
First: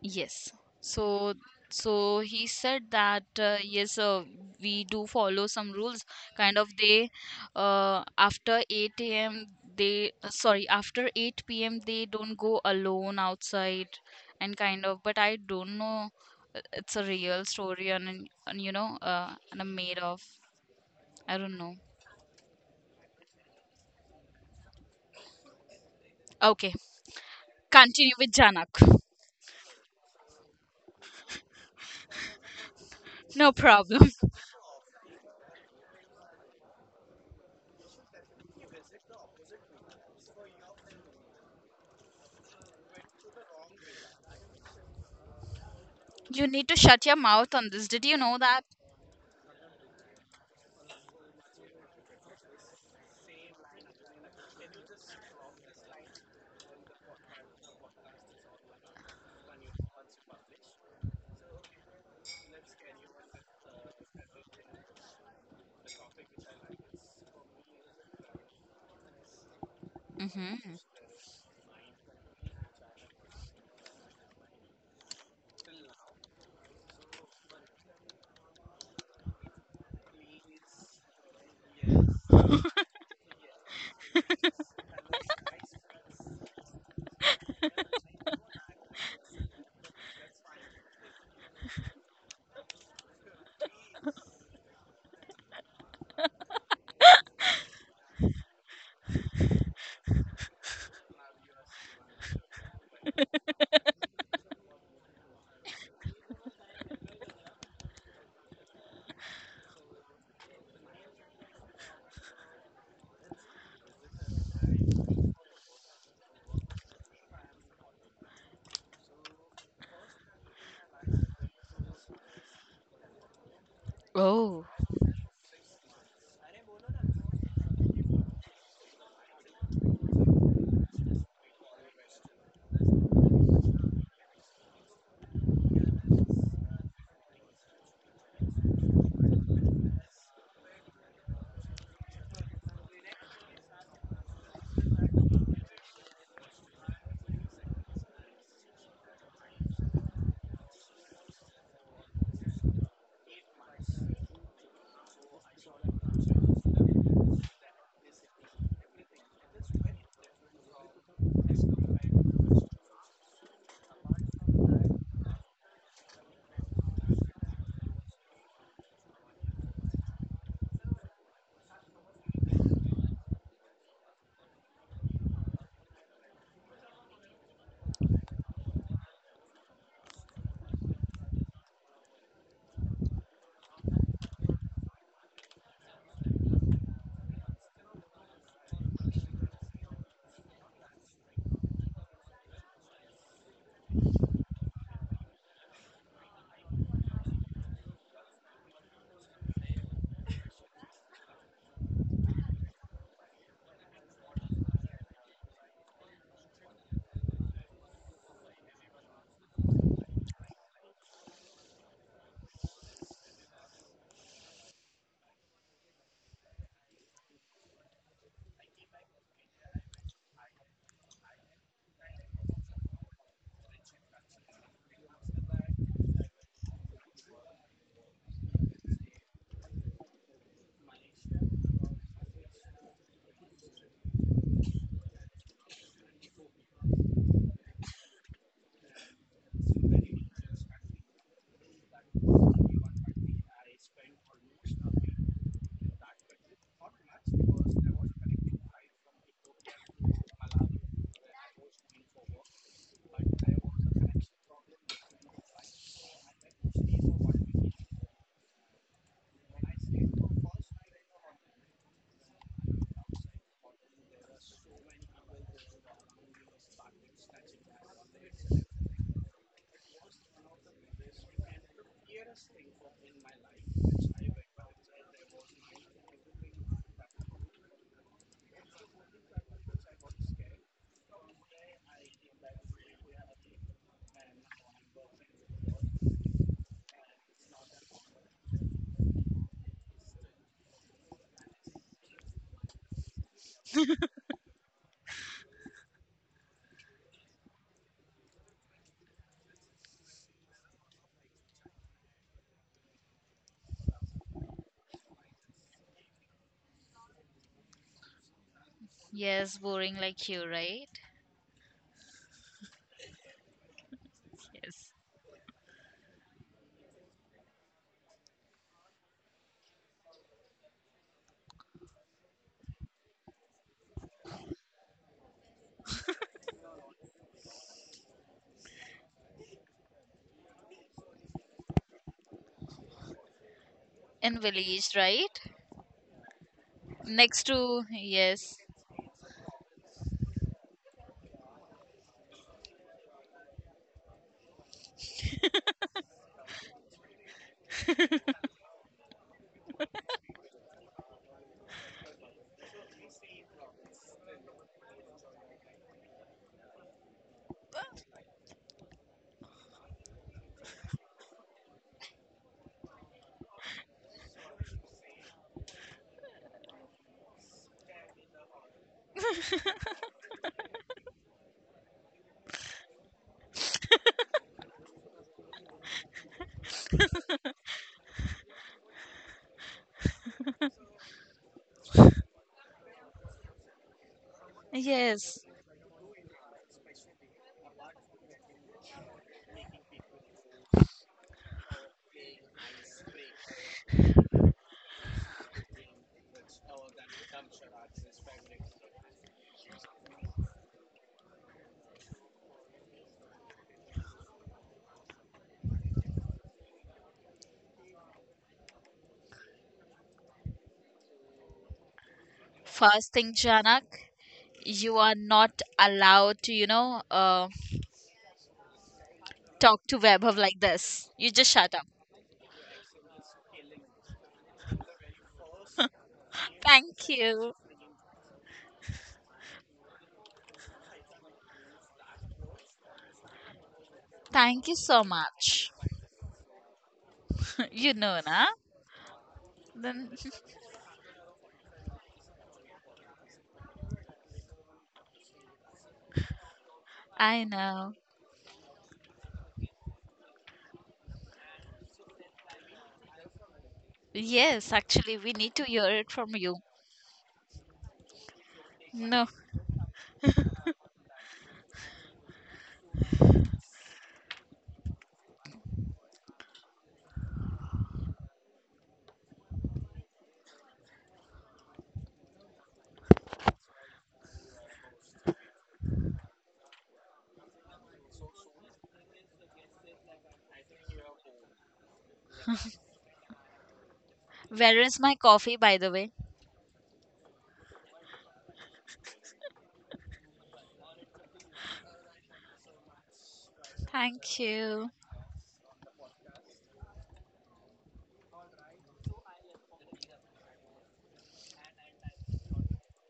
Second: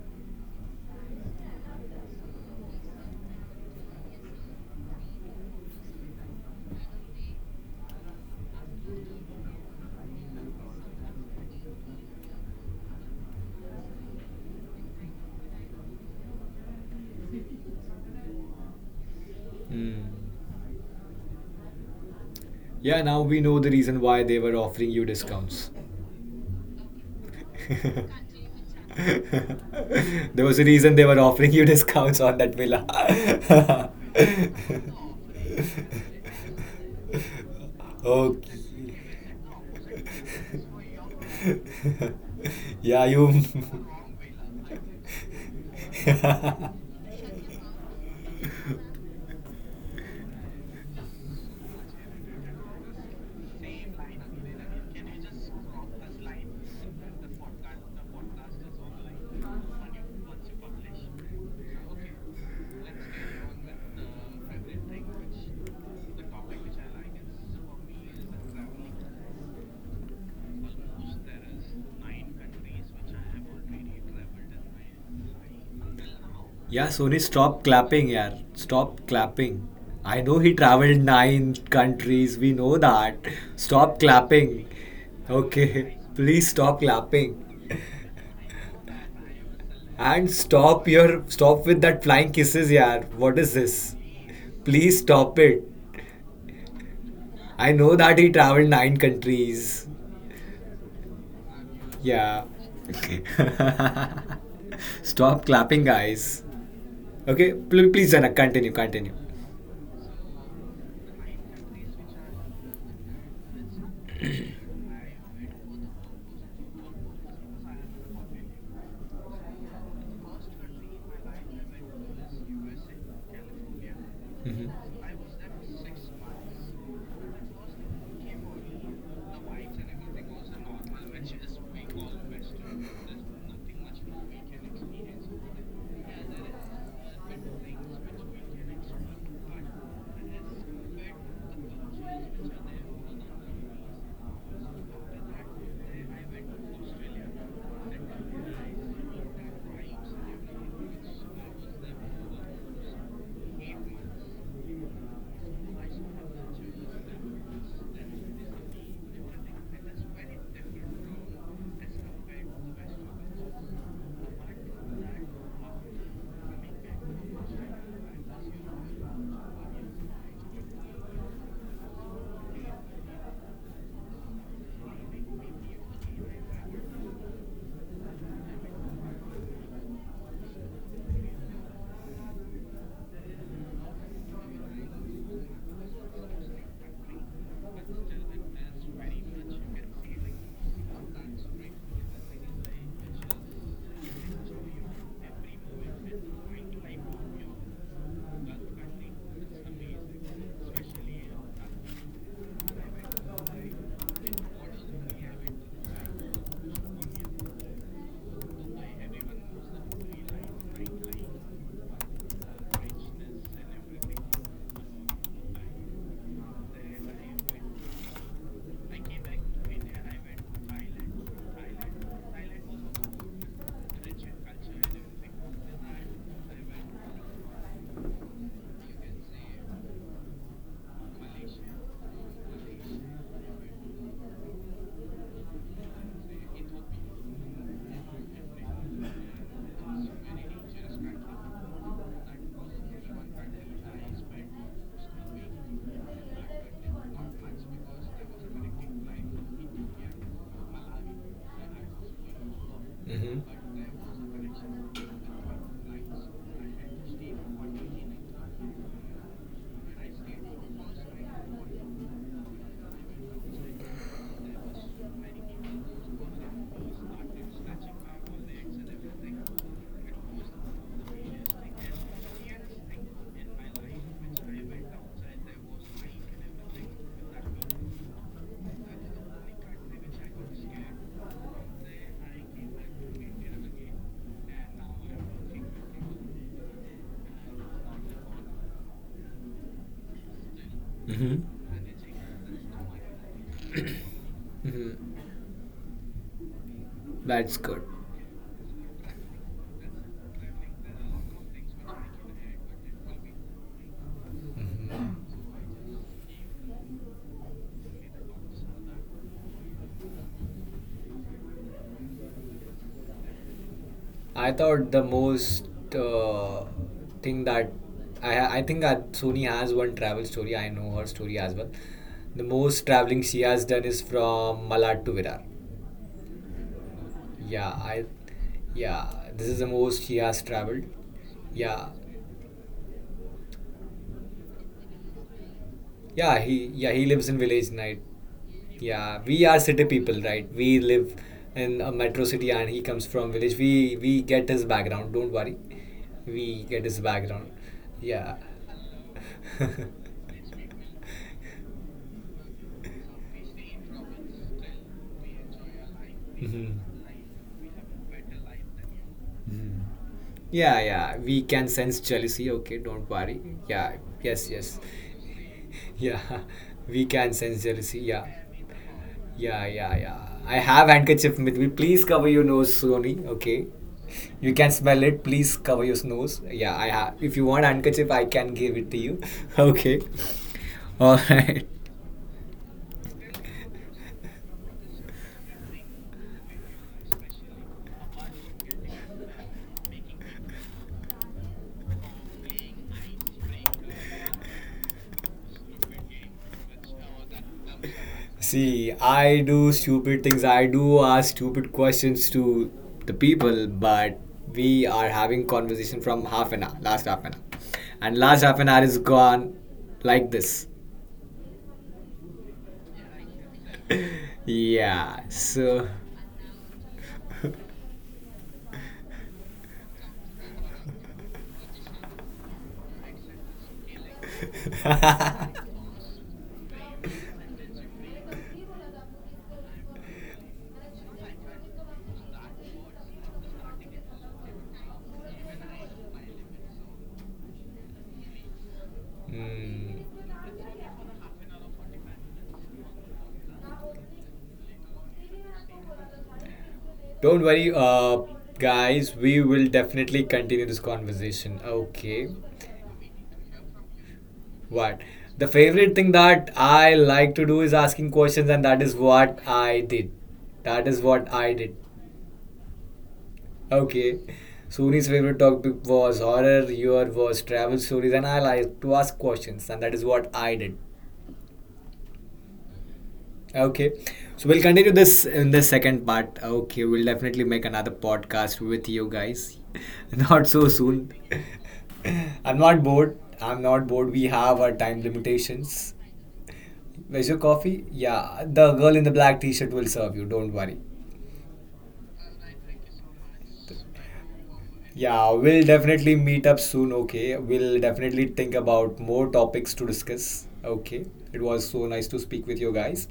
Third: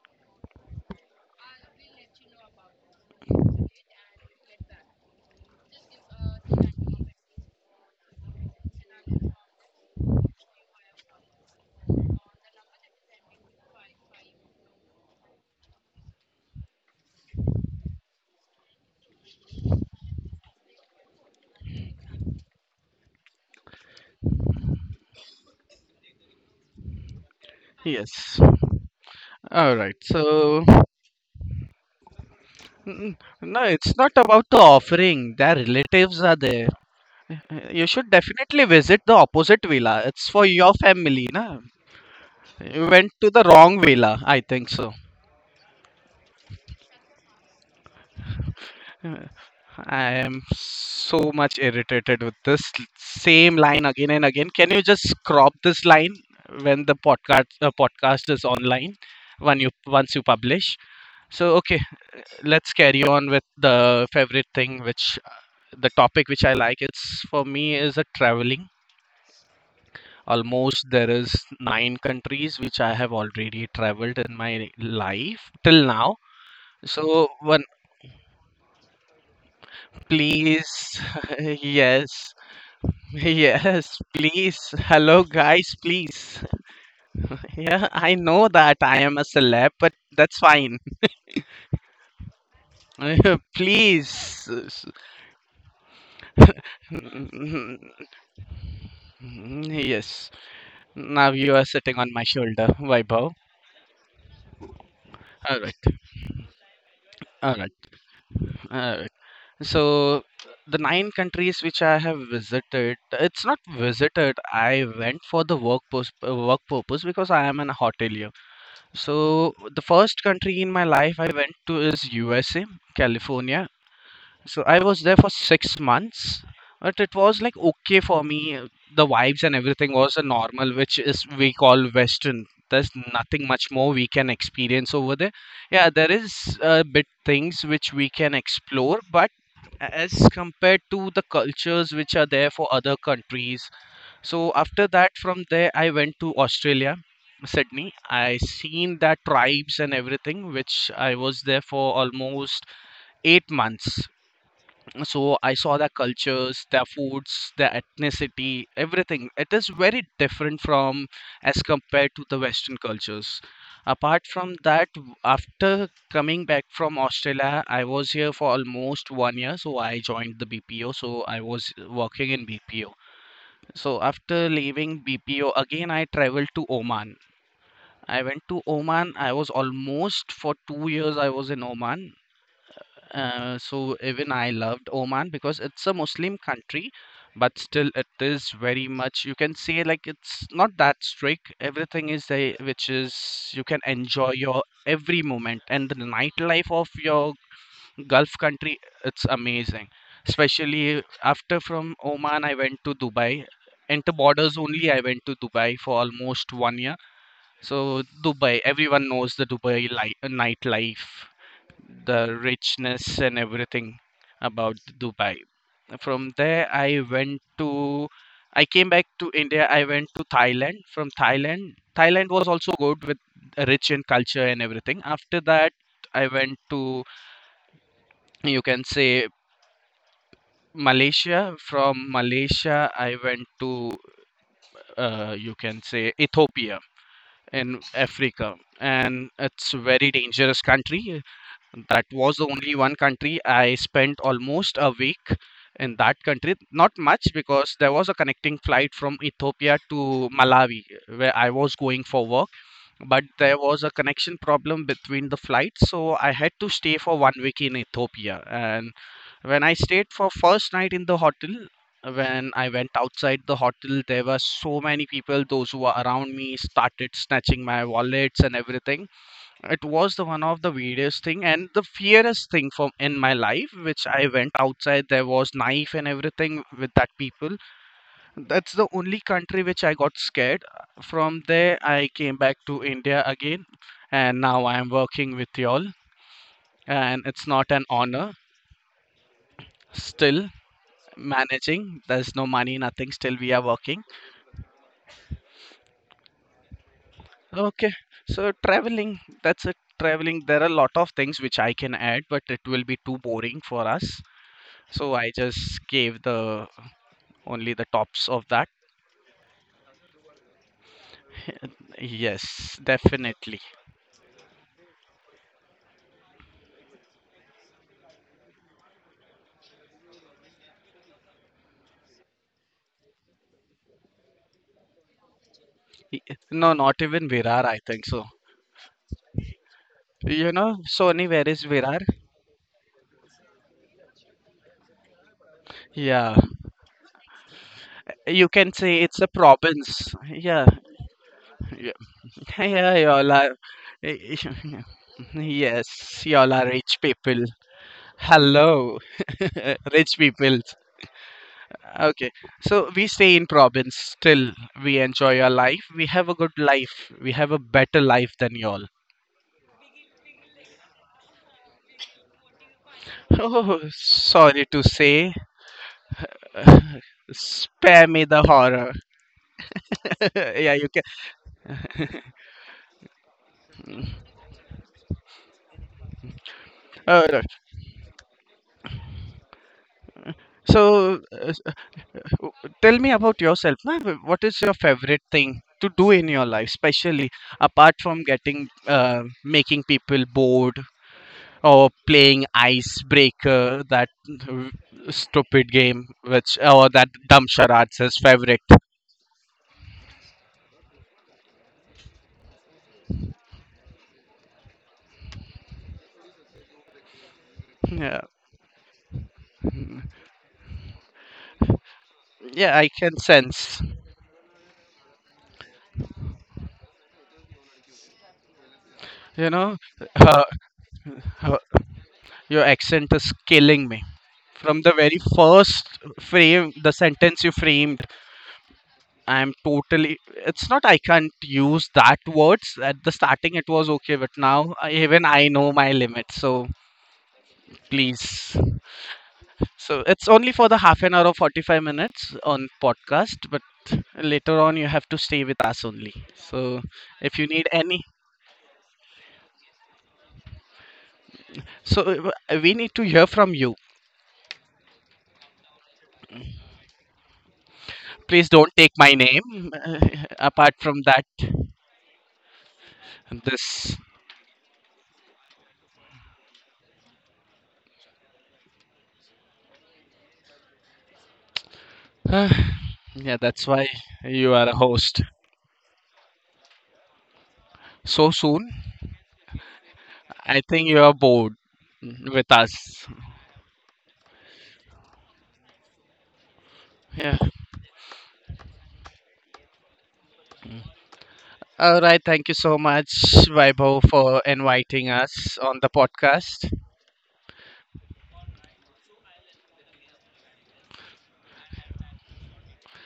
Yes. So, so he said that, yes, we do follow some rules. Kind of they, after 8 a.m. they, sorry, after 8 p.m. they don't go alone outside, and kind of. But I don't know. It's a real story, and, you know, and I made Mm. of. I don't know. Yeah, now we know the reason why they were offering you discounts. Okay, continue with Yes. Janak. All right. There was a So reason they were offering you discounts on that villa. mm, No no, it's problem. not about the offering. Their relatives are there. You should definitely visit the Okay. opposite villa. It's for your family, na? You Yeah, went to you. the wrong villa, I think so. You need to shut your mouth on this. Did you know that? Uh, I am so much irritated with this same line again and again. Can you just crop this line when the podcast podcast is online? When you once you publish. So okay, let's carry on with the favorite thing, which the topic which I like. It's for me is a traveling. Mm-hmm. Almost there is 9 countries which I have already traveled in my life till now. Yeah, Sony, So stop one. clapping, yeah. Stop clapping. I know he Please. traveled nine Yes. countries. We know that. Yes, Stop please. clapping. Hello, guys, Okay, please. please stop clapping. Yeah, I know that I am a celeb, but And that's fine. stop your stop with that flying kisses, yeah. What is this? Please. Please stop it. I know that he traveled 9 countries. Yes. Now you are sitting on my Yeah. shoulder, Vaibhav. Stop All right. clapping, guys. Okay, All right. Please, Janak, continue, All right. continue. So, the 9 countries which I have visited, it's not visited. I went for the work purpose because I am an hotelier. So the first country in my life I went to is USA, California. So Oh. I was there for 6 months, but it was like okay for me. The vibes and everything was a normal, which is we call Western. There's nothing much more we can experience over there. Yeah, there is a bit things which we can explore, but as compared to the cultures which are there for other countries, so after that, from there, I went to Australia, Sydney. I seen that tribes and everything, which I was there for almost 8 months. So I saw their cultures, their foods, their ethnicity, everything. It is very different from as compared to the Western cultures. Apart from that, after coming back from Australia, I was here for almost one year. So I joined the BPO. So I was working in BPO. So after leaving BPO, again I traveled to Oman. I went to Oman. I was almost for 2 years I was in Oman. So even I loved Oman because it's a Muslim country, but still it is very much you can say like it's not that strict. Everything is there, which is you can enjoy your every moment and the nightlife of your Gulf country, it's amazing. Especially after from Oman, I went to Dubai. Enter borders only, I went to Dubai for almost 1 year. So Dubai, everyone knows the nightlife, the richness and everything about Dubai. From there, I went to, I came back to India. I went to Thailand. From Thailand, Thailand was also good with rich in culture and everything. After that, I went to, you can say, Malaysia. From Malaysia, I went to, you can say, Ethiopia in Africa. And it's a very dangerous country. That was the only one country I spent almost a week in that country. Not much because there was a connecting flight from Ethiopia to Malawi where I was going for work. But Mm-hmm. there was a connection problem between the flights. So I had to stay for 1 week in Ethiopia. And when I stayed for first night in the hotel, when I went outside the hotel, there were so many people, those who were around me started snatching my wallets and everything. It was the one of the weirdest thing and the fiercest thing from in my life. Which I went outside, there was knife and everything with that people. That's the only country which I got scared. From there, I came back to India again, and now I am working with y'all, and it's not an honor. Still Mm-hmm. managing. There's no money, nothing. Still, we are working. Mm-hmm. That's good. Okay. So, traveling. That's it. Traveling. There are a lot of things which I can add, but it will be too boring for us. Mm-hmm. So, I just gave the only the tops of that. Yes, boring like you, right? Yes, definitely. I thought Yes. the most uh, thing that I think that Sony has one travel story. I know her story as well. The most traveling she has done is from Malad to Virar. Y- No, not even Virar, Yeah, I I think so. yeah, this is the most he has You know, traveled. Sony, where is Yeah, Virar? In village, right? Yeah, he lives in Next village to, night. you yes. can say it's Yeah, a we are city province. people, right? Yeah, We live in a yeah, metro city, and he yeah, comes from y'all are. village. We get his background. Don't worry, Yes, we y'all are get rich his people. background. Yeah. Hello, Mhm. rich people. Okay, so we stay in province. Still, we enjoy our life. We have a good Mhm. life. We have a better life than y'all. Yeah, yeah, we can sense jealousy. Okay, don't worry. Oh, Yeah, yes, sorry yes. to say, Yeah, we can sense jealousy. spare Yeah, me the horror. yeah, yeah, yeah. I Yeah, have you can. handkerchief with me. Please cover your nose, Sony. Okay, you can smell it. Please cover your nose. Yeah, I have. Uh, If no. you want handkerchief, I can give it to you. Okay. All so, uh, right. uh, tell me about yourself. What is your favorite Yes. thing to do in your life, especially apart from getting, making people bored or playing Icebreaker, that stupid game, which, or that dumb charade's his favorite. See, I do stupid things. I do ask stupid questions to the people, but we are having conversation from half an hour, last half an hour, and Yeah, last half an hour is gone like this. yeah, I can Fasting sense. Janak, you are Yeah. not So, allowed to, You know, talk to Vaibhav uh, like this. You just uh, shut up. your accent is killing me. From the very first frame, the Thank sentence you. you framed, I'm totally. It's not I can't use that words. At the starting, it was okay, but Thank you now so even I much. know my limits. So You know, na? please, Hmm. so Then it's only for the half an hour or 45 minutes on podcast, but later on you have to stay with us only. So don't if I you worry, need know. any, guys. We will definitely continue this conversation. Okay. so we need to hear from you. Yes, What? actually, we The need to hear favorite thing it from that you. I like to do is asking questions, Please and don't that is take my No. what name. I did. Apart That is from that, what I did. this. Okay. Suni's favorite topic was horror, your was travel stories, and I like to ask questions, and that is what I did. Yeah, that's Okay. why So you we'll are a continue this host. in the second part. Okay. We'll definitely make another So podcast soon, with you guys. Not I so think you soon. are bored with I'm not us. bored. I'm not bored. We have our Where is time my coffee, by the limitations. way? Where's your Yeah. coffee? Yeah, the girl in the black t-shirt will serve you. Don't worry. All right. Thank you so much, Vaibhav, Thank for you. inviting Yeah, us we'll on the definitely meet up podcast. soon. Okay, we'll definitely think about more topics to discuss. Okay, it was so nice to speak with you guys.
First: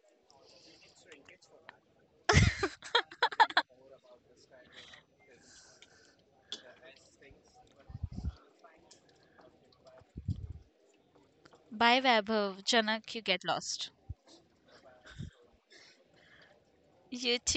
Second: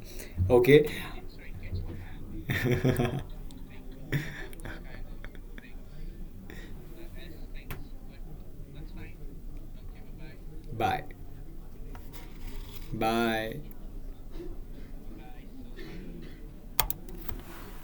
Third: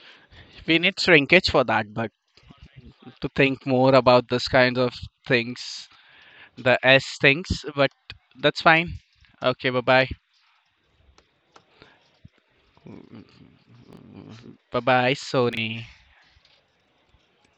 We Okay, need shrinkage for that, but. To think more about this kind of things, the S things, but that's fine. Okay, bye bye. bye. Bye, Vaibhav. Janak, you get Bye. lost. Bye bye, Sony. You too.